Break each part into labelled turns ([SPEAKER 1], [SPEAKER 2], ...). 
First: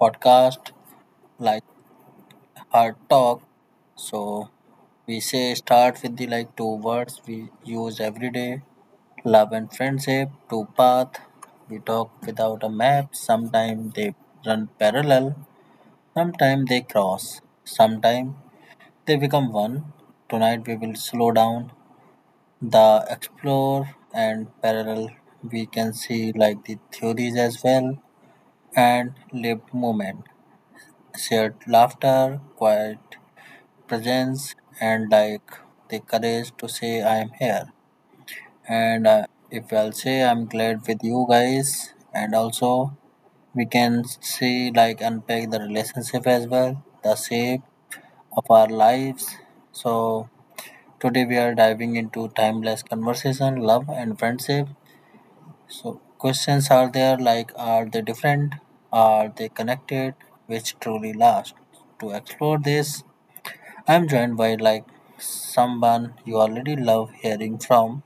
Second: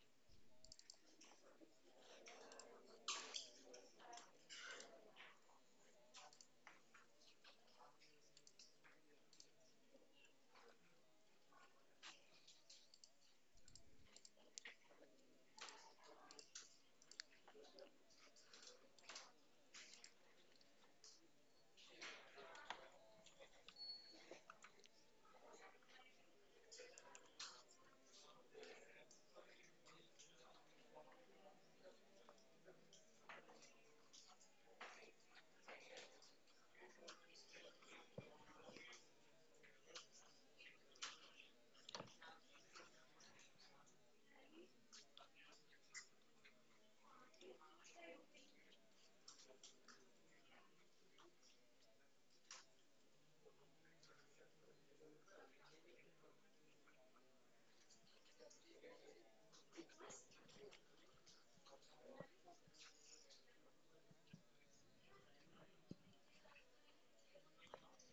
[SPEAKER 1] podcast, like Hard Talk. So we say start with the like two words we use every day, love and friendship. Two path we talk without a map. Sometimes they run parallel. Sometimes they cross. Sometimes they become one. Tonight we will slow down the explore and parallel. We can see like the theories as well and lived moment, shared laughter, quiet presence, and like the courage to say I am here. And if I'll say I'm glad with you guys, and also we can see like unpack the relationship as well, the shape of our lives. So today we are diving into timeless conversation, love, and friendship. So questions are there like are they different? Are they connected? Which truly last? To explore this, I'm joined by like someone you already love hearing from,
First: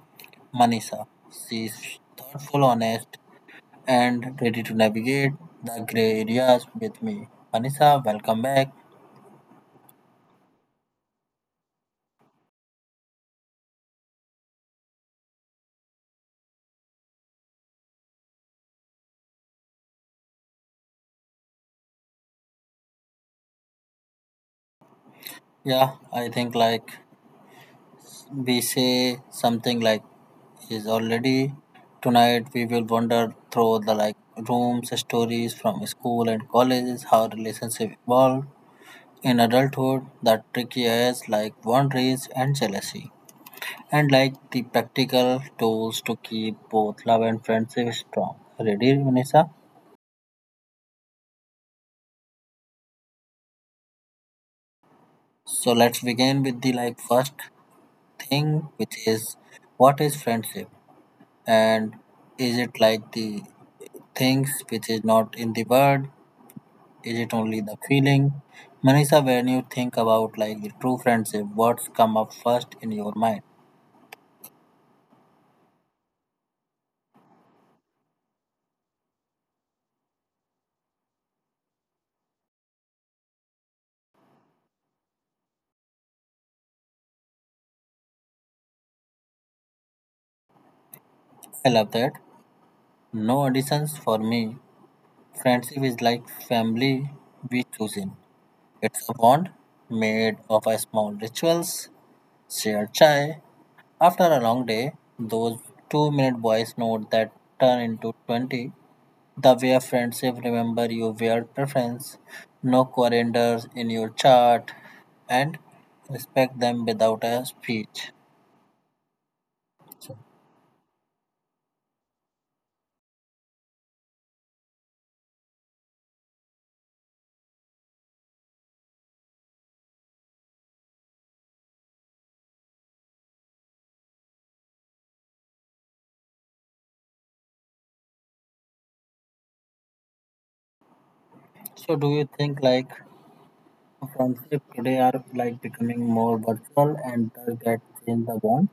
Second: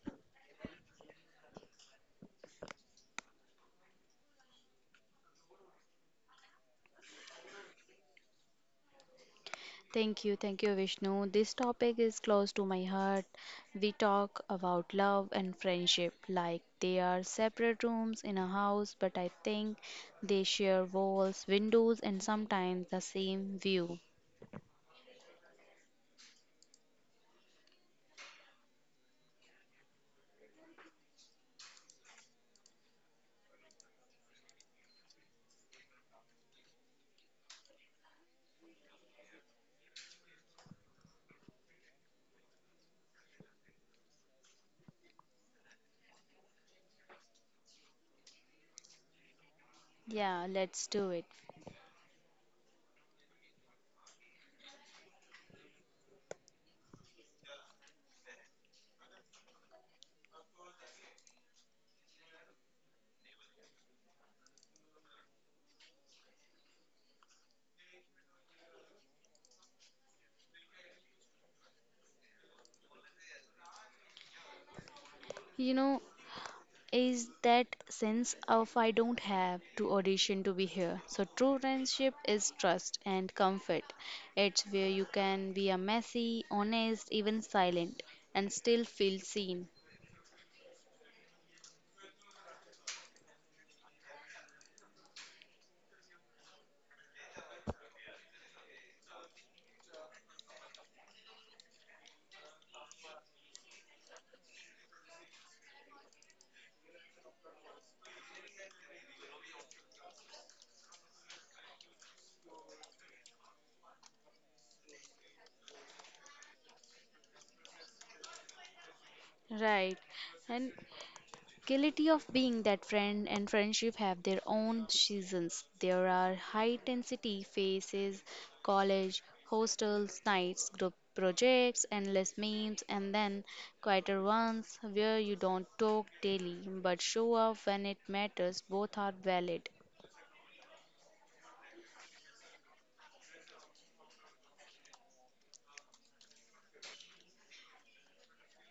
[SPEAKER 1] Manisha. She's thoughtful, honest, and ready to navigate the gray areas with me. Manisha, welcome back.
[SPEAKER 2] Thank you, Vishnu. This topic is close to my heart. We talk about love and friendship like they are separate rooms in a house, but I think they share walls, windows, and sometimes the same view.
[SPEAKER 1] Yeah, I think like we say something like is already. Tonight we will wander through the like rooms, stories from school and colleges, how relationship evolve in adulthood, the tricky areas like boundaries and jealousy, and like the practical tools to keep both love and friendship strong. Ready, Vanessa?
[SPEAKER 2] Yeah, let's do it.
[SPEAKER 1] So let's begin with the like first thing, which is what is friendship, and is it like the things which is not in the word. Is it only the feeling? Manisha, when you think about like the true friendship, words come up first in your mind.
[SPEAKER 2] You know, is that sense of I don't have to audition to be here. So, true friendship is trust and comfort. It's where you can be a messy, honest, even silent, and still feel seen.
[SPEAKER 1] I love that. No additions for me. Friendship is like family we choose in. It's a bond made of a small rituals, shared chai. After a long day, those 2 minute voice note that turn into 20. The way friendship remember you weird preference, no calendars in your chart, and respect them without a speech.
[SPEAKER 2] Right.
[SPEAKER 1] So
[SPEAKER 2] And quality of being that friend and friendship have their own seasons. There are high intensity phases, college, hostels, nights, group projects, endless memes, and then quieter ones where you don't talk daily but show up when it matters. Both are valid.
[SPEAKER 1] so do you think like friendship today are like becoming more virtual and does that change the bond?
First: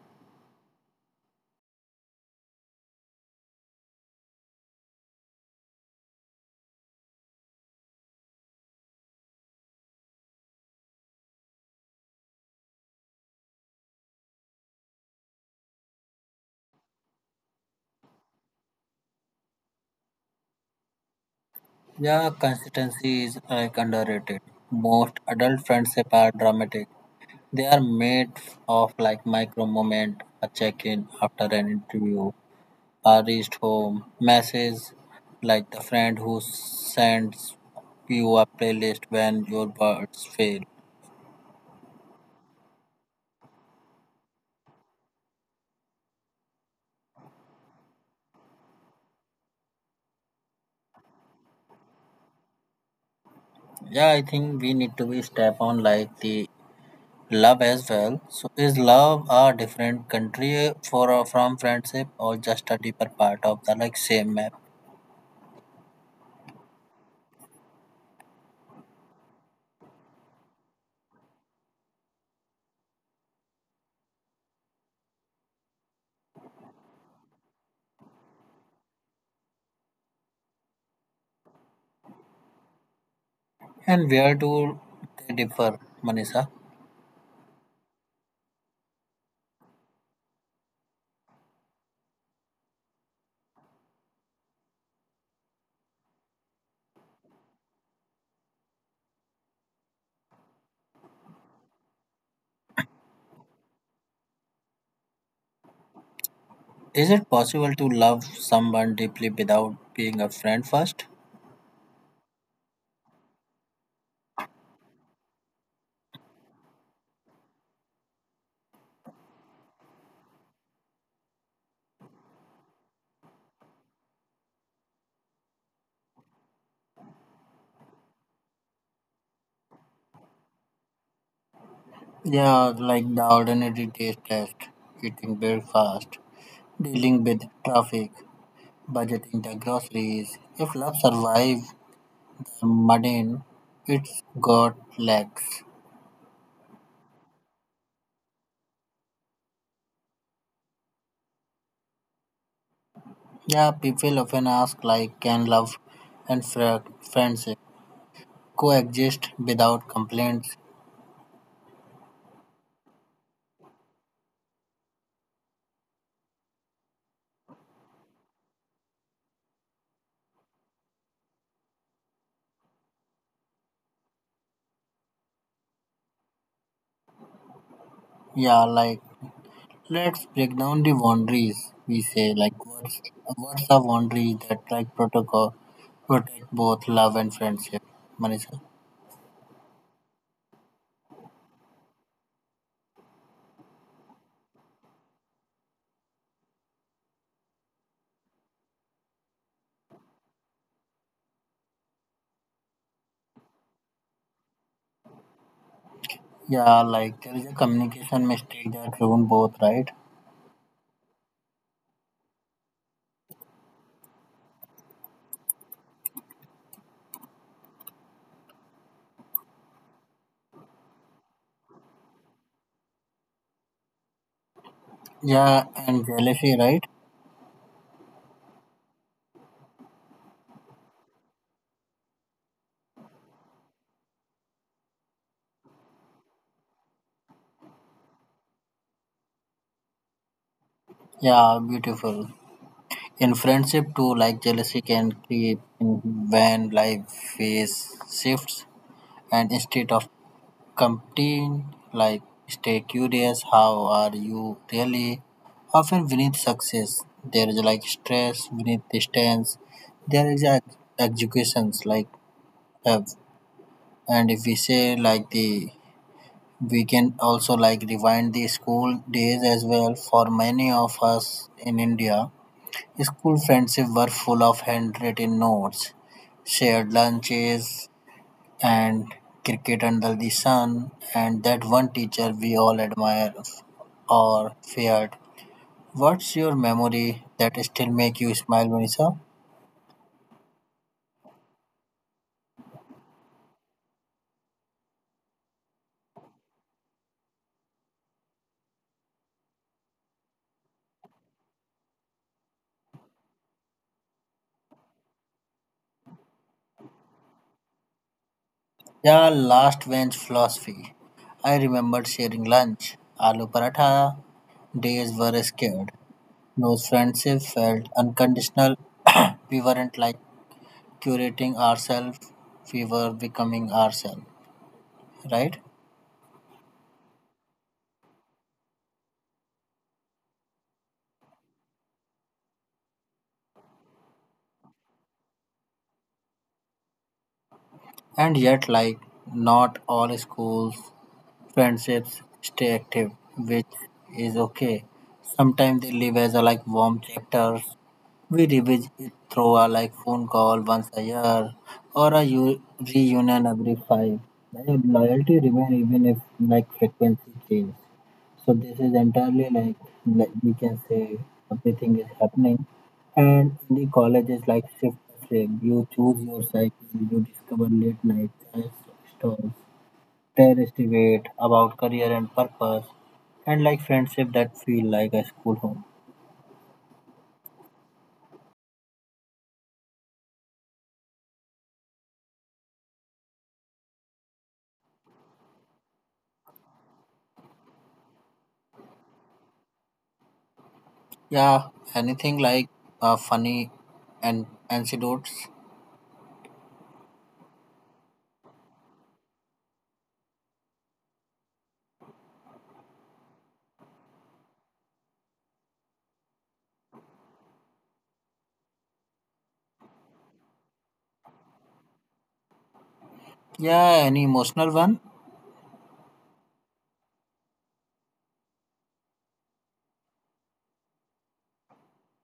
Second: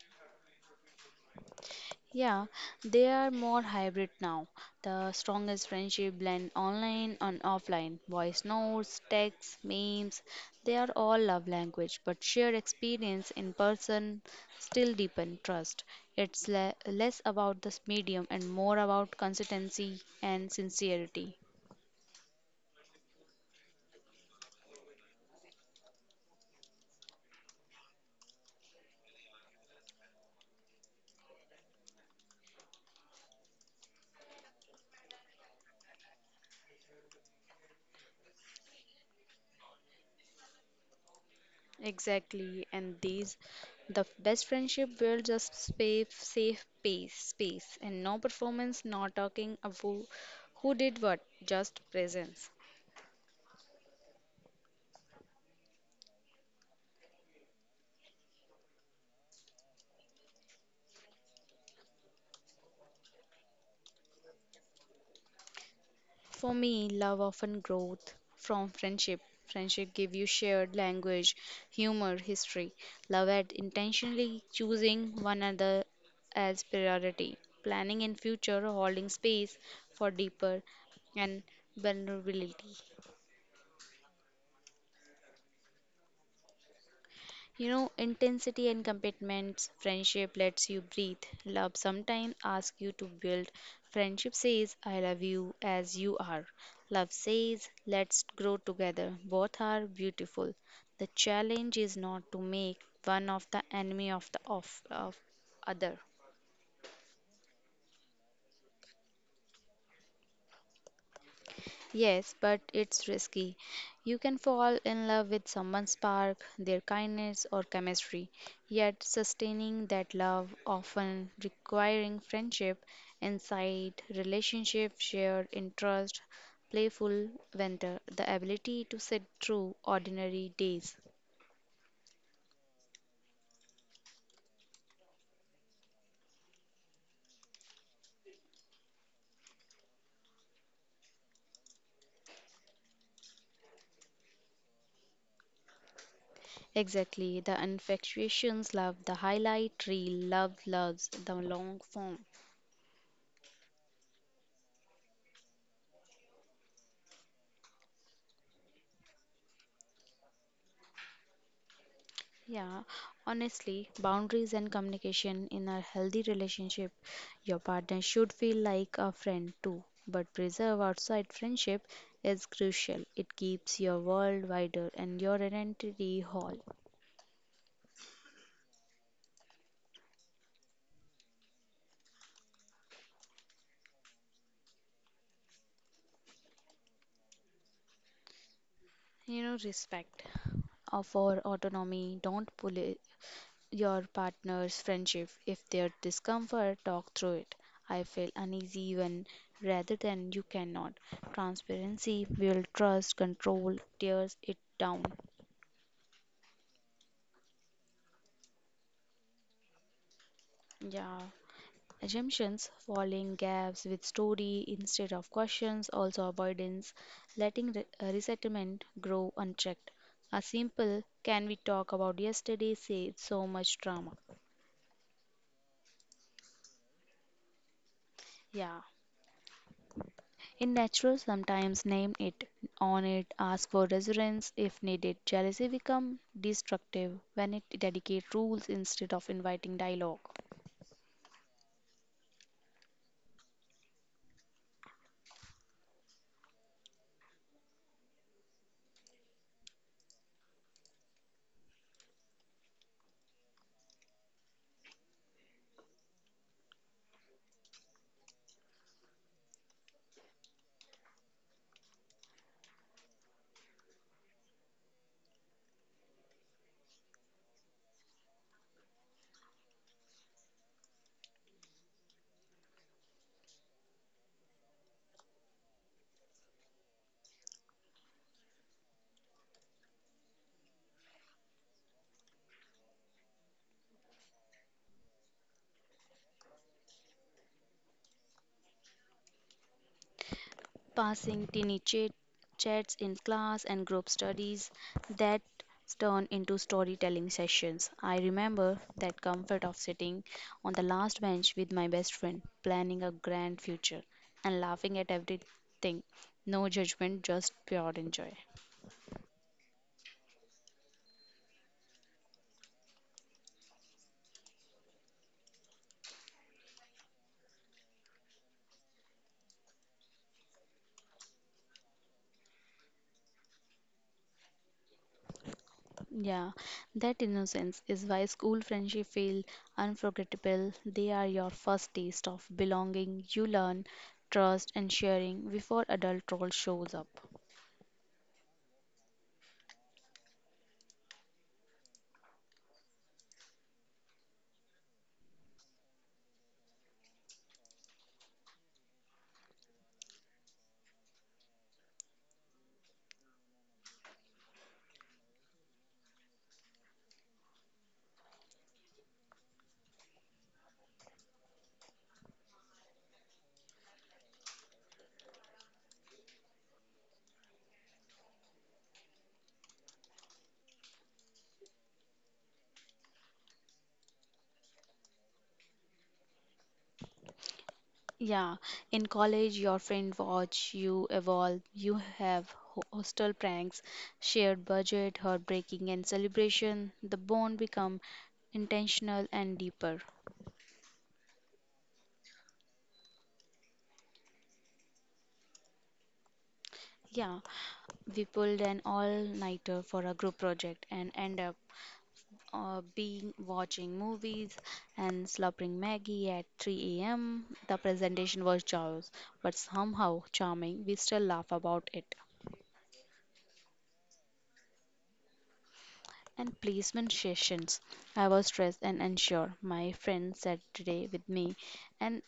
[SPEAKER 2] Yeah, they are more hybrid now. The strongest friendship blend online and offline. Voice notes, texts, memes, they are all love language, but shared experience in person still deepen trust. It's less about the medium and more about consistency and sincerity.
[SPEAKER 1] Yeah, consistency is like underrated. Most adult friendship are dramatic. They are made of like micro moment, a check-in after an interview, I reached home. Messages like the friend who sends you a playlist when your birds fail.
[SPEAKER 2] Exactly, and these the best friendship builds a safe pace, space, and no performance, no talking of who did what, just presence.
[SPEAKER 1] Yeah, I think we need to be step on like the love as well. So is love a different country for or from friendship or just a deeper part of the like same map?
[SPEAKER 2] For me, love often growth from friendship. Friendship give you shared language, humor, history. Love at intentionally choosing one another as priority, planning in future, holding space for deeper and vulnerability.
[SPEAKER 1] And where do they differ, Manisha?
[SPEAKER 2] You know, intensity and commitments, friendship lets you breathe. Love sometimes asks you to build. Friendship says, I love you as you are. Love says, let's grow together. Both are beautiful. The challenge is not to make one of the enemy of the of other.
[SPEAKER 1] Is it possible to love someone deeply without being a friend first?
[SPEAKER 2] Yes, but it's risky. You can fall in love with someone's spark, their kindness, or chemistry. Yet, sustaining that love often requiring friendship, insight, relationship, shared interest, playful banter, the ability to sit through ordinary days.
[SPEAKER 1] Yeah, like the ordinary taste test, eating breakfast. Dealing with traffic, budgeting the groceries. If love survives the mundane, it's got legs.
[SPEAKER 2] Exactly, the infatuations love, the highlight reel, love loves the long form.
[SPEAKER 1] Yeah, people often ask like, can love and friendship coexist without complaints?
[SPEAKER 2] Yeah, honestly, boundaries and communication in a healthy relationship, your partner should feel like a friend too. But preserve outside friendship is crucial. It keeps your world wider and your identity whole.
[SPEAKER 1] Yeah, like let's break down the boundaries. We say like, what's a boundary that like protocol protect both love and friendship, Manisha?
[SPEAKER 2] You know, respect of our autonomy. Don't your partner's friendship. If their discomfort, talk through it. I feel uneasy when rather than you cannot. Transparency will trust, control, tears it down.
[SPEAKER 1] Yeah, like there is a communication mistake that ruin both, right?
[SPEAKER 2] Yeah. Assumptions, falling gaps with story instead of questions, also avoidance, letting resettlement grow unchecked. A simple, can we talk about yesterday, saves so much drama.
[SPEAKER 1] Yeah, and jealousy, right?
[SPEAKER 2] Yeah. In natural, sometimes name it, own it, ask for reassurance if needed. Jealousy become destructive when it dedicate rules instead of inviting dialogue.
[SPEAKER 1] Yeah, beautiful. In friendship too, like jealousy can creep in when life phase shifts, and instead of competing, like stay curious, how are you really? Often beneath success, there is like stress beneath distance. There is executions like have, and if we say like the. We can also like rewind the school days as well. For many of us in India, school friendship were full of handwritten notes, shared lunches, and cricket under the sun, and that one teacher we all admire or feared. What's your memory that still make you smile, Manisha?
[SPEAKER 2] Passing tiny chat, chats in class and group studies that turn into storytelling sessions. I remember that comfort of sitting on the last bench with my best friend, planning a grand future and laughing at everything. No judgment, just pure enjoy.
[SPEAKER 1] Yeah, last bench philosophy. I remember sharing lunch. Aloo paratha days were scared. Those friendships felt unconditional. We weren't like curating ourselves, we were becoming ourselves, right?
[SPEAKER 2] Yeah, that innocence is why school friendship feel unforgettable. They are your first taste of belonging. You learn trust and sharing before adult role shows up.
[SPEAKER 1] And yet, like, not all schools, friendships stay active, which is okay. Sometimes they live as a, like warm chapters. We revisit it through a like phone call once a year or a reunion every five. Like, loyalty remains even if like frequency change. So this is entirely like, we can say everything is happening. And in the college is like shift frame. You choose your cycle, you discover late night chai stalls, terrorist debate about career and purpose, and like friendship that feel like a school home.
[SPEAKER 2] Yeah, in college, your friend watch you evolve. You have hostel pranks, shared budget, heartbreaking, and celebration. The bond become intentional and deeper.
[SPEAKER 1] Yeah, anything like funny and anecdotes.
[SPEAKER 2] Yeah, we pulled an all-nighter for a group project and end up being watching movies and slobbering Maggie at 3 a.m. The presentation was chaos, but somehow charming. We still laugh about it.
[SPEAKER 1] Yeah, any emotional one.
[SPEAKER 2] And placement sessions. I was stressed and unsure. My friend sat today with me, and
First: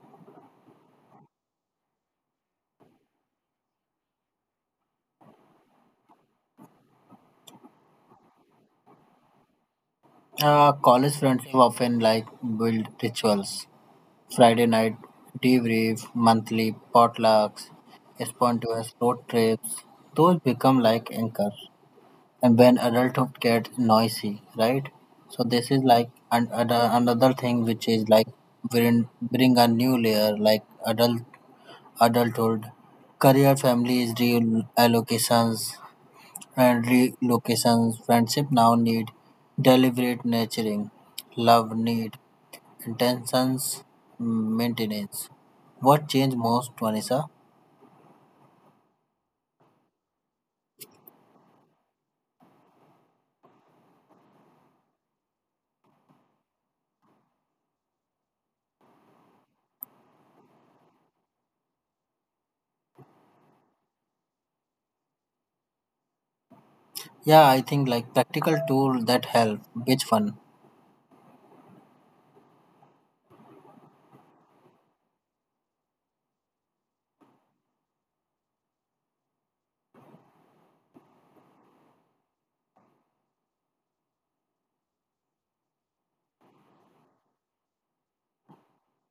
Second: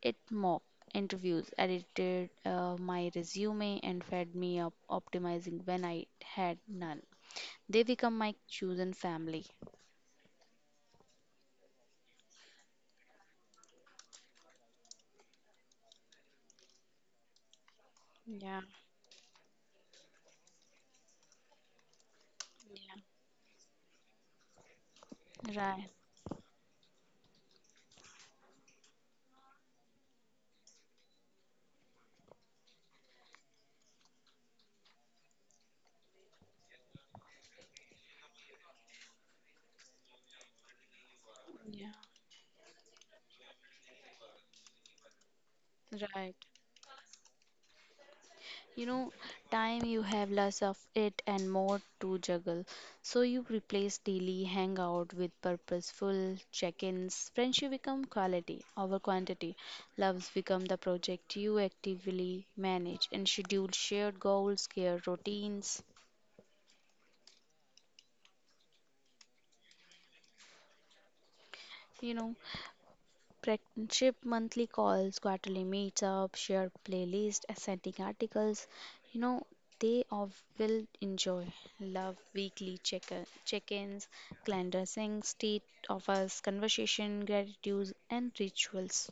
[SPEAKER 2] it mock interviews, edited my resume, and fed me up optimizing when I had none. They become my chosen family.
[SPEAKER 1] College friendship often like build rituals. Friday night debrief, monthly potlucks, spontaneous road trips. Those become like anchors. And when adulthood gets noisy, right? So this is
[SPEAKER 2] Right.
[SPEAKER 1] like another thing which is like bring a new layer like adulthood, career, families, reallocations, and relocations. Friendship now need deliberate nurturing. Love
[SPEAKER 2] Yeah.
[SPEAKER 1] need intentions maintenance. What
[SPEAKER 2] Right.
[SPEAKER 1] changed most, Vanessa?
[SPEAKER 2] You know, time you have less of it and more to juggle. So you replace daily hangout with purposeful check-ins. Friendship become quality over quantity. Loves become the project you actively manage and schedule shared goals, care routines.
[SPEAKER 1] Yeah, I think like practical tool that help. Which one?
[SPEAKER 2] You know. Friendship monthly calls, quarterly meetups, share playlists, sending articles. You know, they all will enjoy. Love weekly check-ins, calendar syncs, state of us, conversation, gratitudes, and rituals.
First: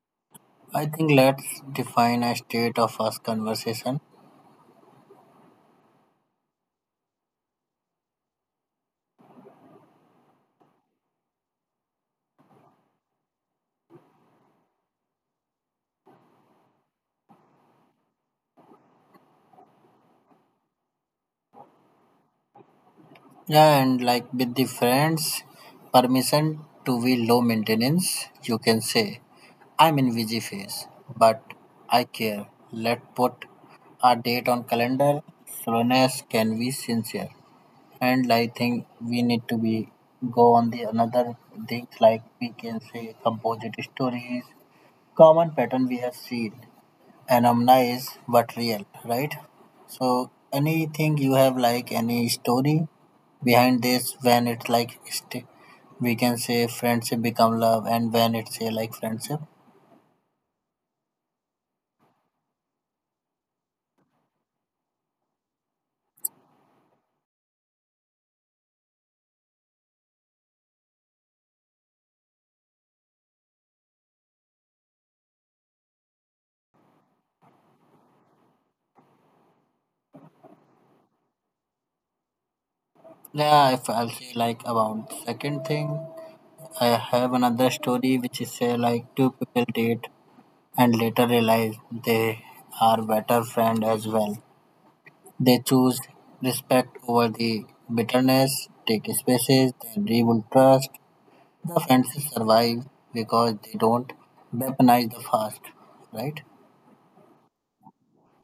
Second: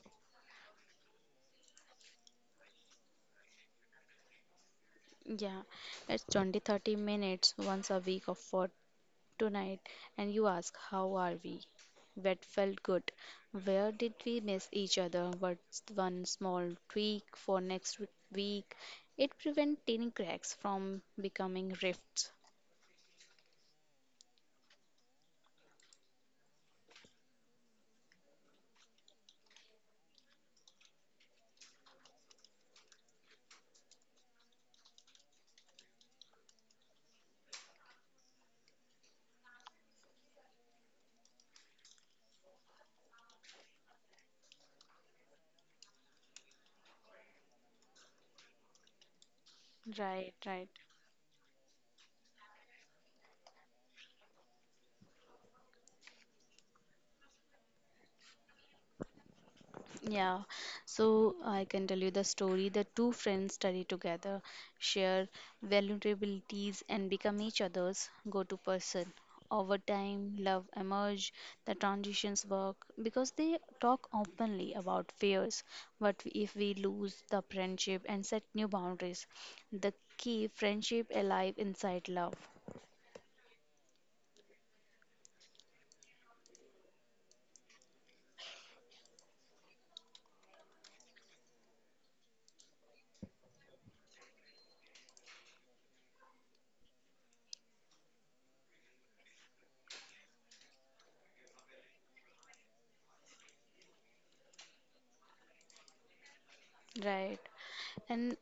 [SPEAKER 1] I think let's define a state of us conversation.
[SPEAKER 2] Yeah, it's 20-30 minutes once a week of for tonight and you ask, how are we? That felt good. Where did we miss each other? What's one small tweak for next week? It prevents tiny cracks from becoming rifts.
[SPEAKER 1] Yeah, and like with the friends, permission to be low maintenance, you can say, I'm in busy phase, but I care. Let put a date on calendar. Slowness can be sincere. And I think we need to be go on the another things like we can say composite stories, common pattern we have seen. Anamna is but real, right? So
[SPEAKER 2] Right, right.
[SPEAKER 1] anything you have like any story behind this when it's like we can say friendship become love and when it's say like friendship.
[SPEAKER 2] Yeah, so I can tell you the story. The two friends study together, share vulnerabilities, and become each other's go to person. Over time, love emerge, the transitions work because they talk openly about fears. But if we lose the friendship and set new boundaries? The key friendship alive inside love.
[SPEAKER 1] Yeah, if I'll say like about second thing, I have another story which is say like two people date and later realize they are better friend as well. They choose respect over the bitterness, take spaces, they rebuild trust. The fancies survive because they don't weaponize the past, right?
[SPEAKER 2] Right. And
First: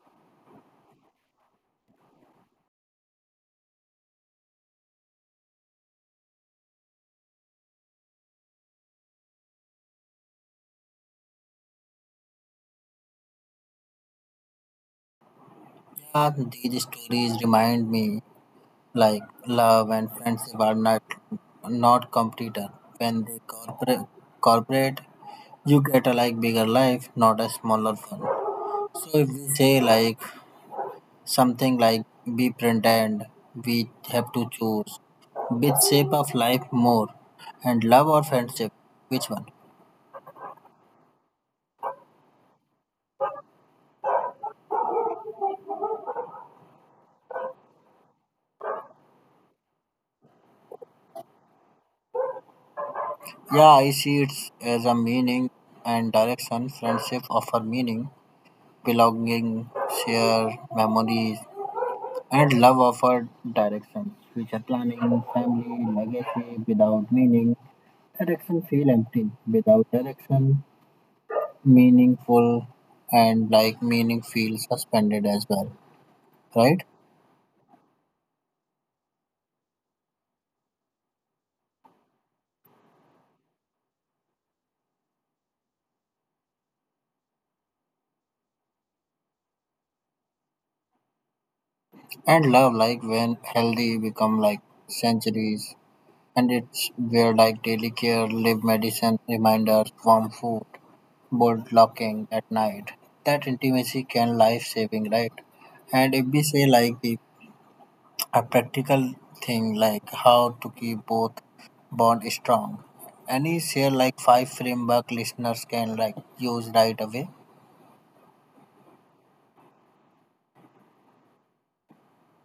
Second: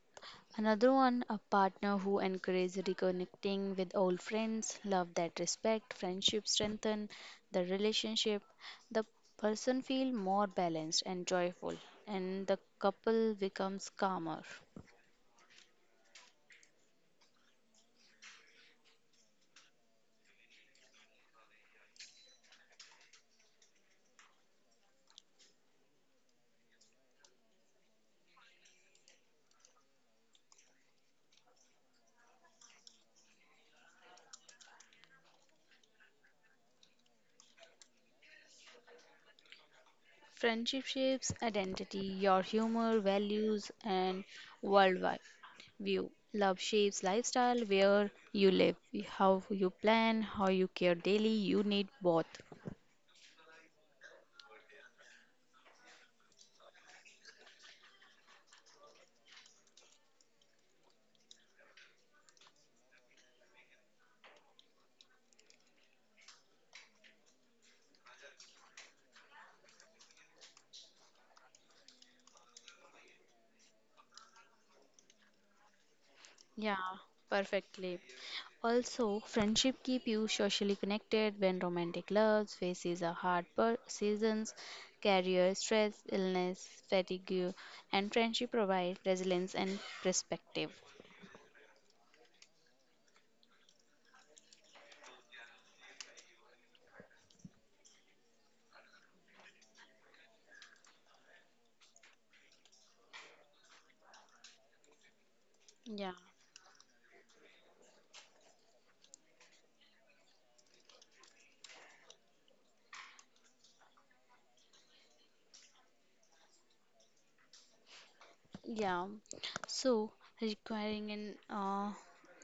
[SPEAKER 2] another one, a partner who encourages reconnecting with old friends, love that respect, friendship strengthen the relationship, the person feel more balanced and joyful, and the couple becomes calmer.
[SPEAKER 1] Yeah, these stories remind me like love and friendship are not competitor. When they corporate, you get a like bigger life, not a smaller one. So if we say like something like we pretend we have to choose which shape of life more and love or friendship, which one?
[SPEAKER 2] Friendship shapes identity, your humor, values, and worldwide view. Love shapes lifestyle where you live, how you plan, how you care daily. You need both.
[SPEAKER 1] Yeah, I see it as a meaning and direction. Friendship offer meaning, belonging, share memories, and love offer direction. Future planning, family, legacy without meaning. Direction feel empty. Without direction, meaningful and like meaning feel suspended as well.
[SPEAKER 2] Yeah,
[SPEAKER 1] Right?
[SPEAKER 2] perfectly. Also, friendship keep you socially connected when romantic loves faces a hard seasons, career stress, illness, fatigue, and friendship provide resilience and perspective.
[SPEAKER 1] And love like when healthy become like centuries. And it's where like daily care, live medicine, reminders, warm food, bolt locking at night. That intimacy can life saving, right?
[SPEAKER 2] Yeah.
[SPEAKER 1] And if we say like the a practical thing like how to keep both bond strong. Any share like five framework listeners can like use right away.
[SPEAKER 2] Yeah, so requiring an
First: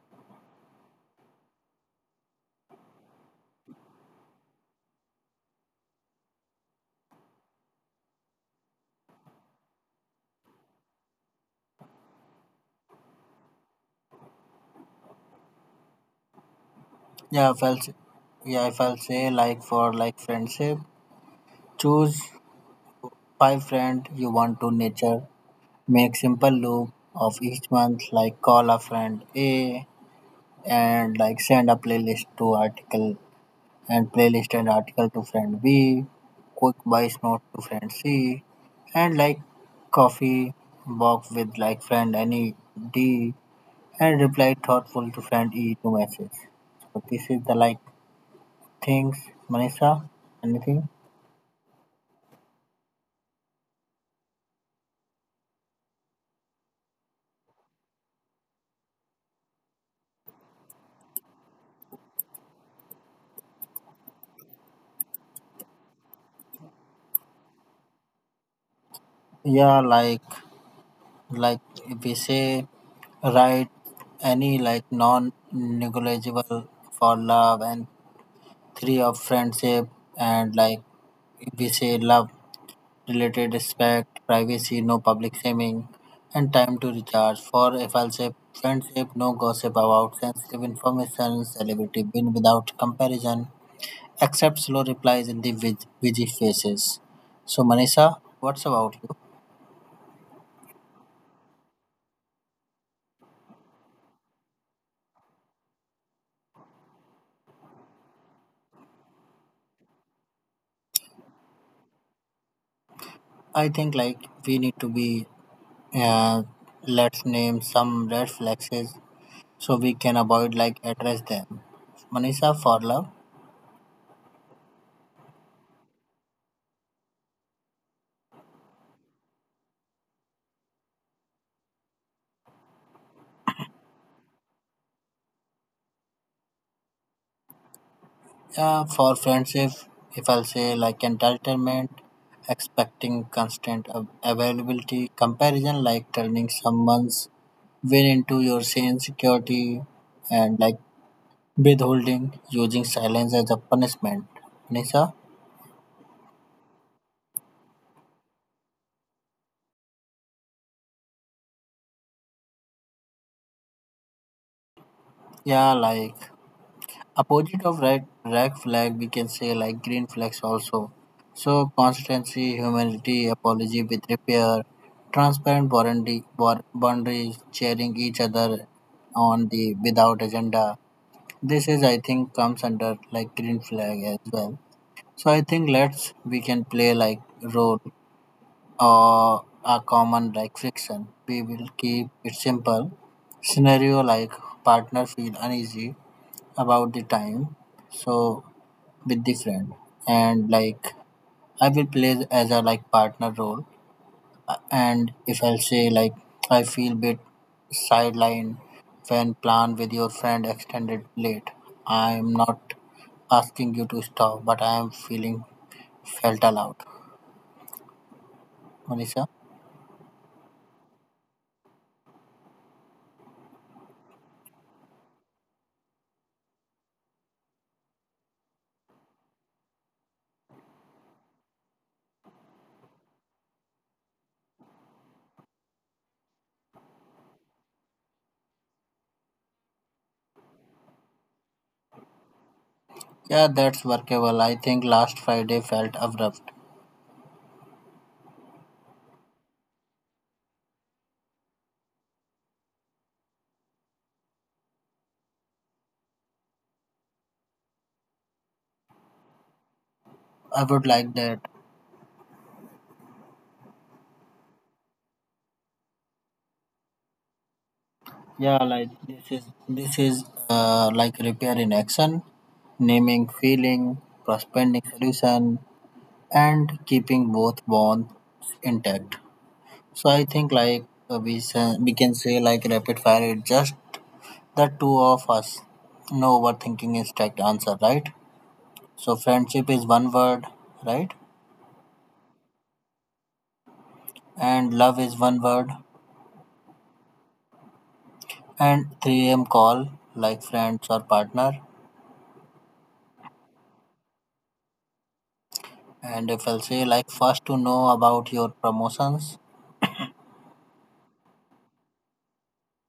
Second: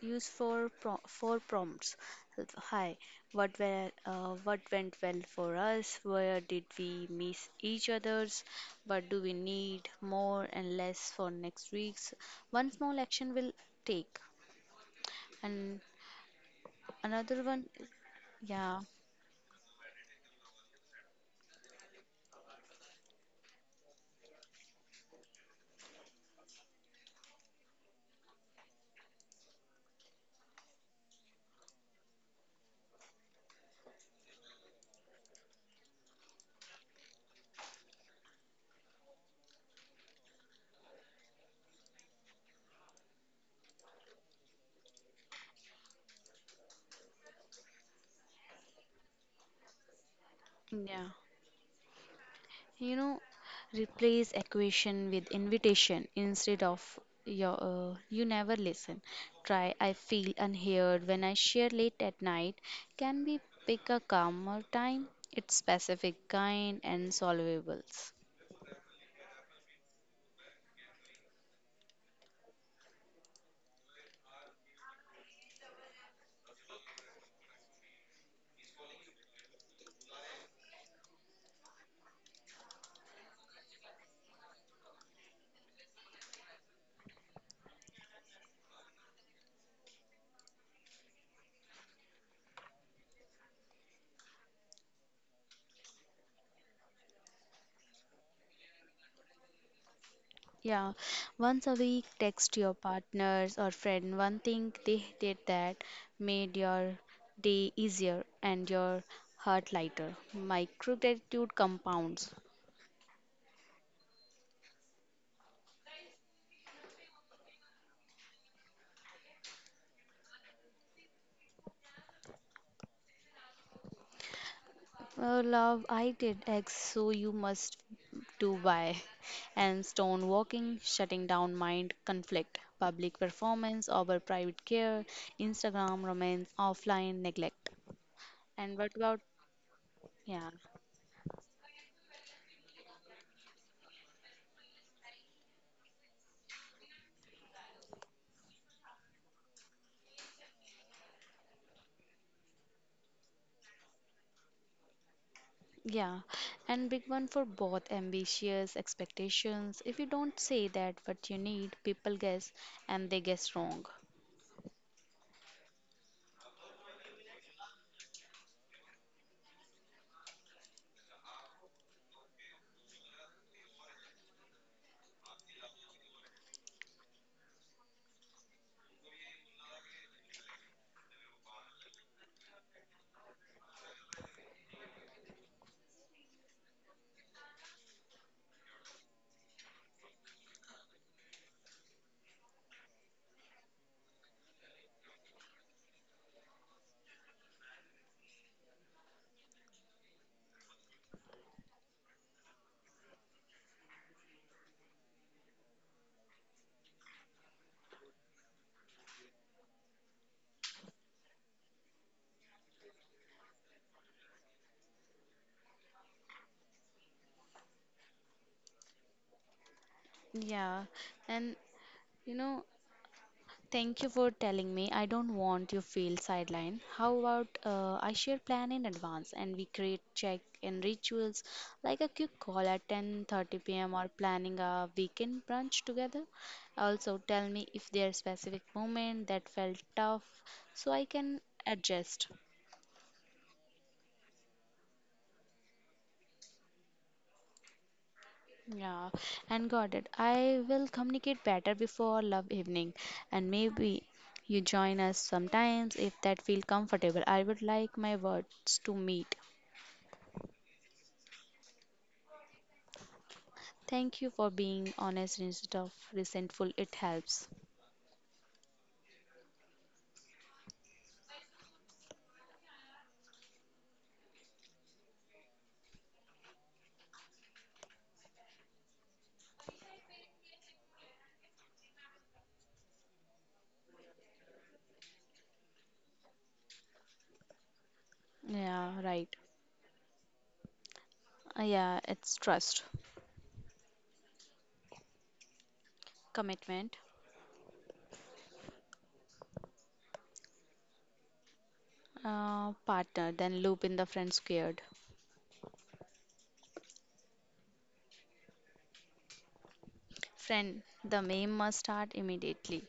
[SPEAKER 2] use for pro for prompts. Hi, what went well for us? Where did we miss each other's? What do we need more and less for next week's? One small action will take, and another
[SPEAKER 1] Yeah, if
[SPEAKER 2] one,
[SPEAKER 1] I'll say, yeah,
[SPEAKER 2] yeah,
[SPEAKER 1] if I'll say like for like friendship, choose five friend you want to nurture. Make simple loop of each month like call a friend A and like send a playlist to article and playlist and article to friend B, quick buys note to friend C and like coffee box with like friend any D and reply thoughtful to friend E to message. So this is the like things Manisha anything?
[SPEAKER 2] yeah, you know, replace equation with invitation instead of you never listen. Try, I feel unheard when I share late at night. Can we pick a calmer time? It's specific, kind, and solvables.
[SPEAKER 1] Yeah like if we say. Write any like non negligible for love and three of friendship and like we say love related respect, privacy, no public shaming, and time to recharge. For if a say friendship, no gossip about sensitive information, celebrity win without comparison, except slow replies in the busy faces. So Manisha, what's about you?
[SPEAKER 2] Yeah, once a week, text your partners or friend one thing they did that made your day easier and your heart lighter. Micro gratitude compounds.
[SPEAKER 1] I think like we need to be uh, let's name some red flags so we can avoid like address them. Manisha for love,
[SPEAKER 2] Oh, love, I did X, so you must do Y. And stone walking, shutting down mind conflict, public performance over private care, Instagram romance, offline neglect. And
[SPEAKER 1] yeah,
[SPEAKER 2] what
[SPEAKER 1] for
[SPEAKER 2] about,
[SPEAKER 1] friendship, if I'll
[SPEAKER 2] yeah,
[SPEAKER 1] say like entitlement, expecting constant availability, comparison like turning someone's win into your same security, and like withholding, using silence as a punishment. Manisha,
[SPEAKER 2] yeah, and big one for both ambitious expectations. If you don't say that what you need, people guess and they guess wrong.
[SPEAKER 1] yeah, like opposite of red flag we can say like green flags also, so consistency, humility apology with repair, transparent boundary boundaries, cheering each other on the without agenda. This is I think comes under like green flag as well. So I think let's we can play like role or a common like fiction, we will keep it simple. Scenario like partner feel uneasy about the time so with the friend, and like I will play as a like partner role. And if I'll say like I feel bit sidelined when plan with your friend extended late, I'm not asking you to stop but I am feeling felt aloud, Manisha.
[SPEAKER 2] Yeah, and you know, thank you for telling me. I don't want you feel sidelined. How about I share plan in advance and we create check in rituals like a quick call at 10:30 p.m. or planning a weekend brunch together. Also tell me if there are specific moment that felt tough so I can adjust.
[SPEAKER 1] Yeah, that's workable, I think last Friday felt abrupt.
[SPEAKER 2] Yeah, and got it. I will communicate better before love evening and maybe you join us sometimes if that feel comfortable. I would like my words to meet
[SPEAKER 1] I would like that.
[SPEAKER 2] thank you for being honest instead of resentful. It helps.
[SPEAKER 1] Yeah, like this is like repair in action, naming feeling, prospending solution, and keeping both bonds intact. So I think like we we can say like rapid fire is just the two of us. No overthinking is correct answer, right?
[SPEAKER 2] Yeah,
[SPEAKER 1] So
[SPEAKER 2] right.
[SPEAKER 1] friendship is one word, right?
[SPEAKER 2] Yeah, it's trust,
[SPEAKER 1] And love is one word.
[SPEAKER 2] commitment,
[SPEAKER 1] And 3 a.m. call like friends or partner.
[SPEAKER 2] partner, then loop in the friend squared.
[SPEAKER 1] And if I'll say like first to know about your promotions.
[SPEAKER 2] Friend, the meme must start immediately.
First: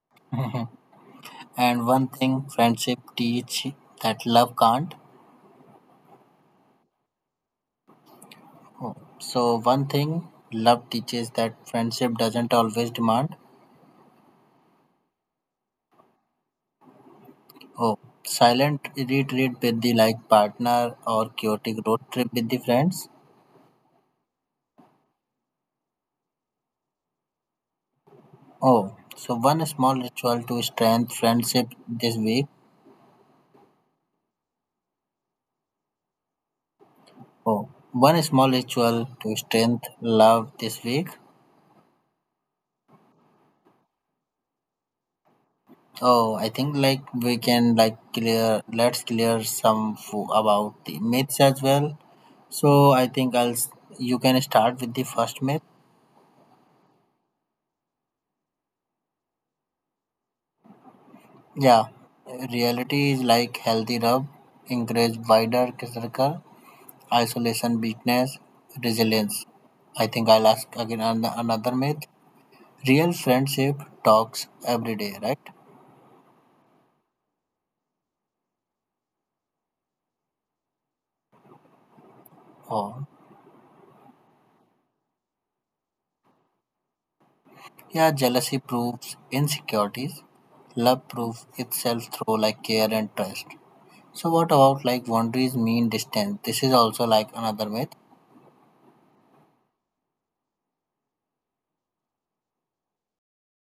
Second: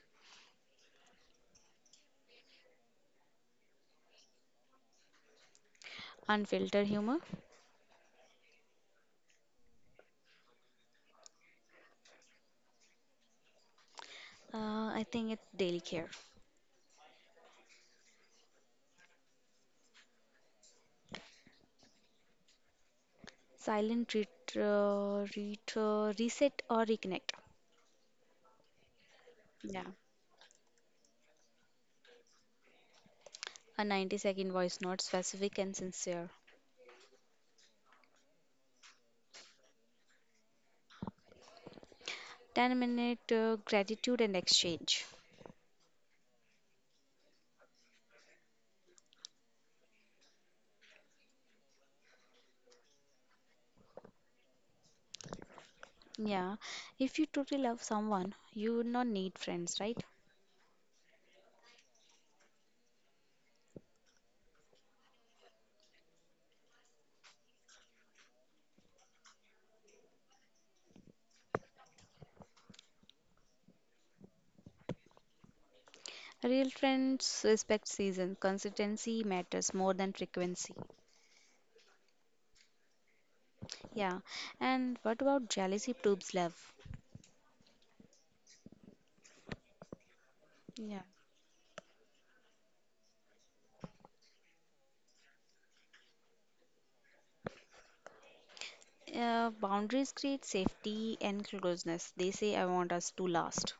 [SPEAKER 1] And one thing friendship teach that love can't.
[SPEAKER 2] Unfiltered humor.
[SPEAKER 1] Oh, so one thing love teaches that friendship doesn't always demand.
[SPEAKER 2] I think it's daily care.
[SPEAKER 1] Oh, silent retreat with the like partner or chaotic road trip with the friends.
[SPEAKER 2] Silent reset or reconnect
[SPEAKER 1] Oh, so one
[SPEAKER 2] yeah
[SPEAKER 1] small ritual to strengthen friendship this week.
[SPEAKER 2] a 90-second voice note specific and sincere
[SPEAKER 1] Oh, one small ritual to strengthen love this week.
[SPEAKER 2] 10 minute gratitude and exchange.
[SPEAKER 1] Oh, I think like we can like clear. Let's clear some about the myths as well. So I think You can start with the first myth.
[SPEAKER 2] Yeah, if you truly love someone, you would not need friends, right?
[SPEAKER 1] Yeah, reality is like healthy rub, encourage wider circle, isolation, weakness, resilience. I think I'll ask again another myth. Real friendship talks every day, right?
[SPEAKER 2] Real friends respect season. Consistency matters more than frequency.
[SPEAKER 1] Oh,
[SPEAKER 2] Yeah, and what about jealousy proves love?
[SPEAKER 1] yeah, jealousy proves insecurities.
[SPEAKER 2] Yeah.
[SPEAKER 1] Love proves itself through like care and trust. So what about like boundaries mean distance? This is also like another myth.
[SPEAKER 2] Boundaries create safety and closeness. They say, I want us to last.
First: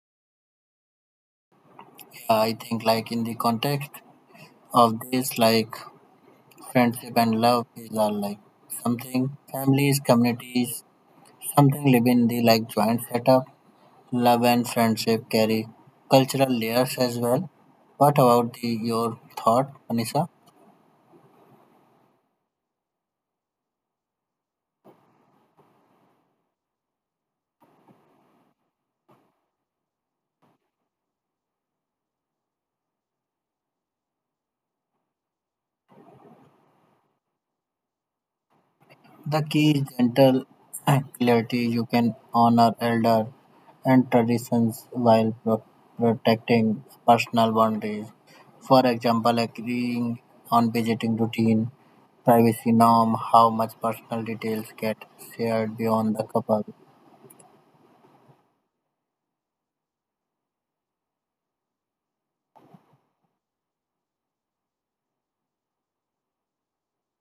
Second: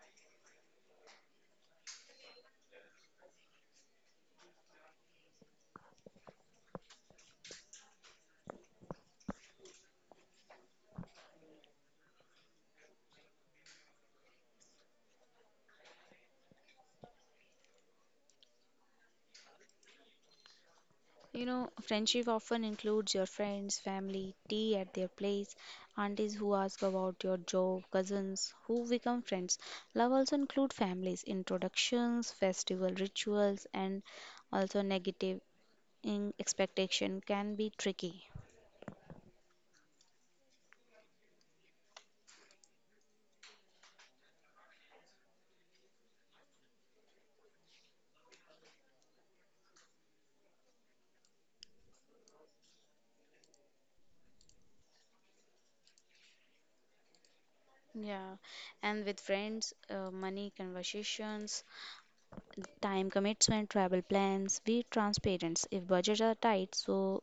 [SPEAKER 1] Yeah, I think like in the context of this, like friendship and love is all like something families, communities, something live in the like joint setup. Love and friendship carry cultural layers as well. What about the, your thought, Anissa?
[SPEAKER 2] You know, friendship often includes your friends, family, tea at their place, aunties who ask about your job, cousins who become friends. Love also includes families, introductions, festival rituals, and also negative in expectation can be tricky.
[SPEAKER 1] The key is gentle clarity. You can honor elder and traditions while protecting personal boundaries. For example, agreeing on visiting routine, privacy norm, how much personal details get shared beyond the couple.
[SPEAKER 2] Yeah, and with friends, money conversations, time commitment travel plans be transparent if budgets are tight so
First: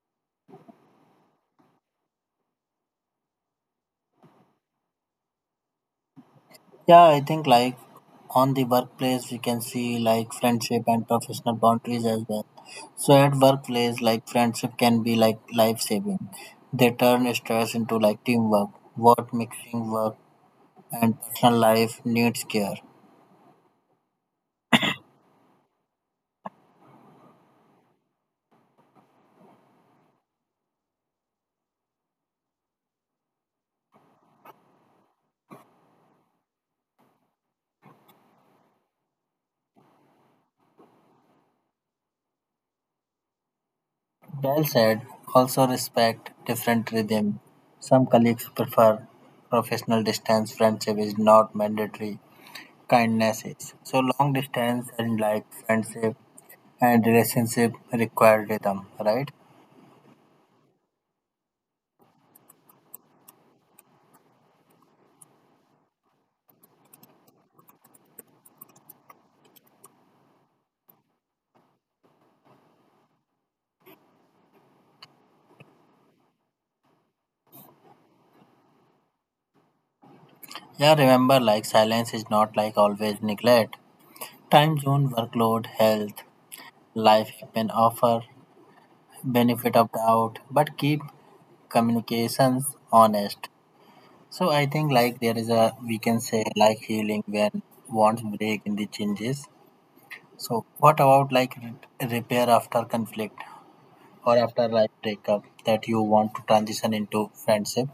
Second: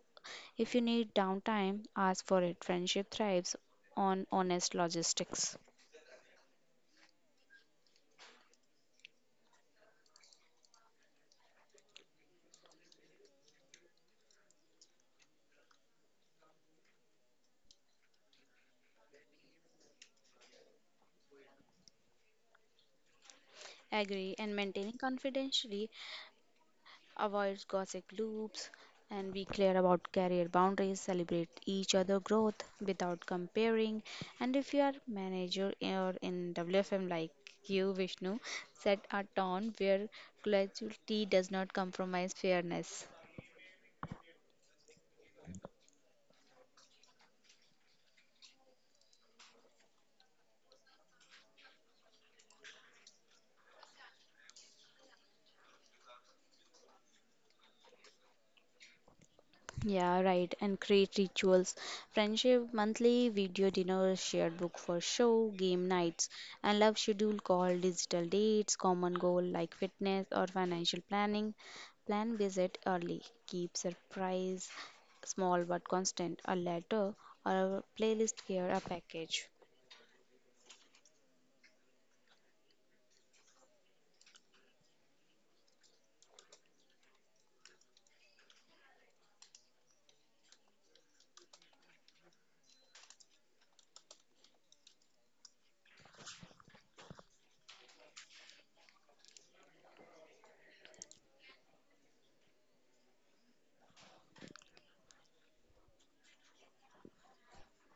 [SPEAKER 2] if you need downtime ask for it friendship thrives on honest logistics
[SPEAKER 1] Yeah, I think like on the workplace we can see like friendship and professional boundaries as well. So at workplace like friendship can be like life saving. They turn stress into like teamwork, work mixing work and personal life needs care.
[SPEAKER 2] agree and maintaining confidentially avoids gossip loops and be clear about career boundaries celebrate each other growth without comparing and if you are manager or in wfm like you Vishnu set a tone where graduality does not compromise fairness.
[SPEAKER 1] Well said, also respect different rhythm. Some colleagues prefer professional distance, friendship is not mandatory, kindness is. So long distance and like friendship and relationship required rhythm, right?
[SPEAKER 2] Yeah, right. And create rituals. Friendship monthly, video dinner shared book for show, game nights, and love schedule call digital dates, common goal like fitness or financial planning. Plan visit early. Keep surprise small but constant. A letter or a playlist here a package.
[SPEAKER 1] Yeah, remember like silence is not like always neglect. Time zone, workload, health, life can offer benefit of doubt, but keep communications honest. So I think like there is a we can say like healing when wants break in the changes. So what about like repair after conflict or after like breakup that you want to transition into friendship?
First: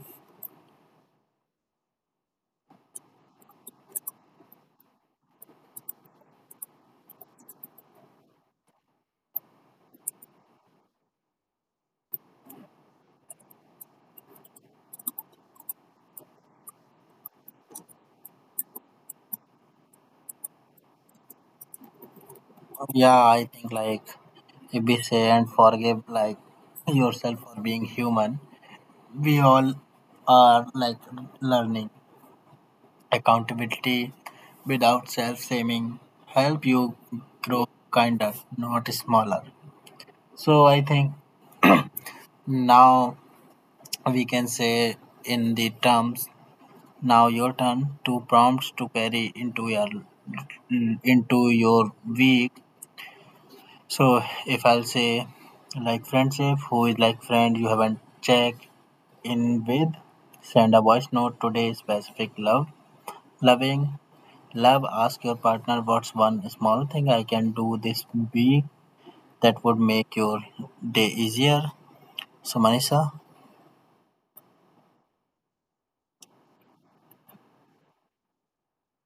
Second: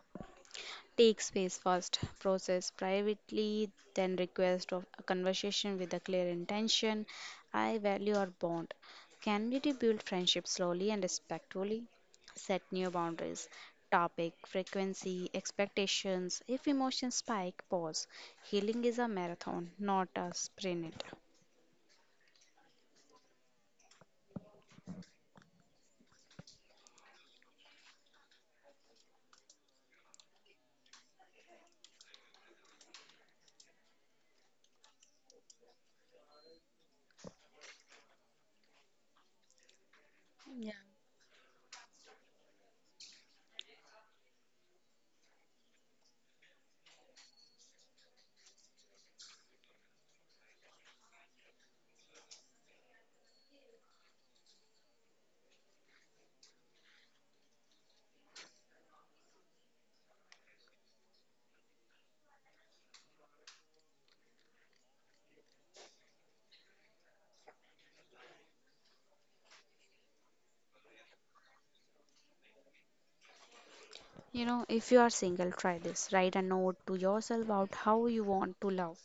[SPEAKER 2] Take space first, process privately, then request of a conversation with a clear intention. I value our bond. Can we rebuild friendship slowly and respectfully? Set new boundaries. Topic, frequency, expectations. If emotions spike, pause. Healing is a marathon, not a sprint.
[SPEAKER 1] Yeah, I think like be say and forgive like yourself for being human. We all are like learning. Accountability without self shaming help you grow kinder, not smaller. So I think now we can say in the terms now your turn two prompts to carry into your week. So if I'll say like friendship, who is like friend you haven't checked in with, send a voice note today specific love. Loving love ask your partner what's one small thing I can do this week that would make your day easier. So Manisha?
[SPEAKER 2] You know, if you are single, try this. Write a note to yourself about how you want to love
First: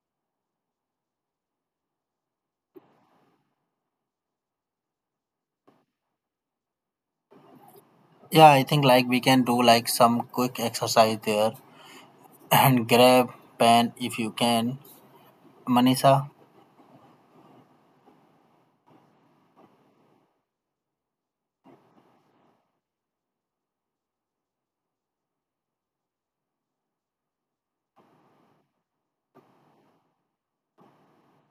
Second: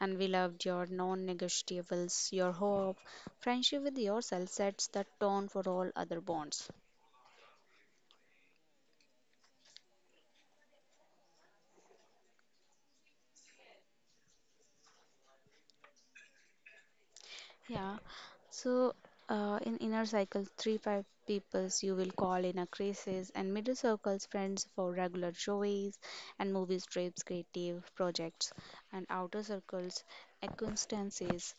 [SPEAKER 2] and we loved your non negotiables, your hope. Friendship with yourself sets the tone for all other bonds.
[SPEAKER 1] Yeah, I think like we can do like some quick exercise there and grab pen if you can. Manisha?
[SPEAKER 2] Yeah. So, in inner circle, 3-5 peoples you will call in a crisis, and middle circles friends for regular shows and movies, trips, creative projects, and outer circles acquaintances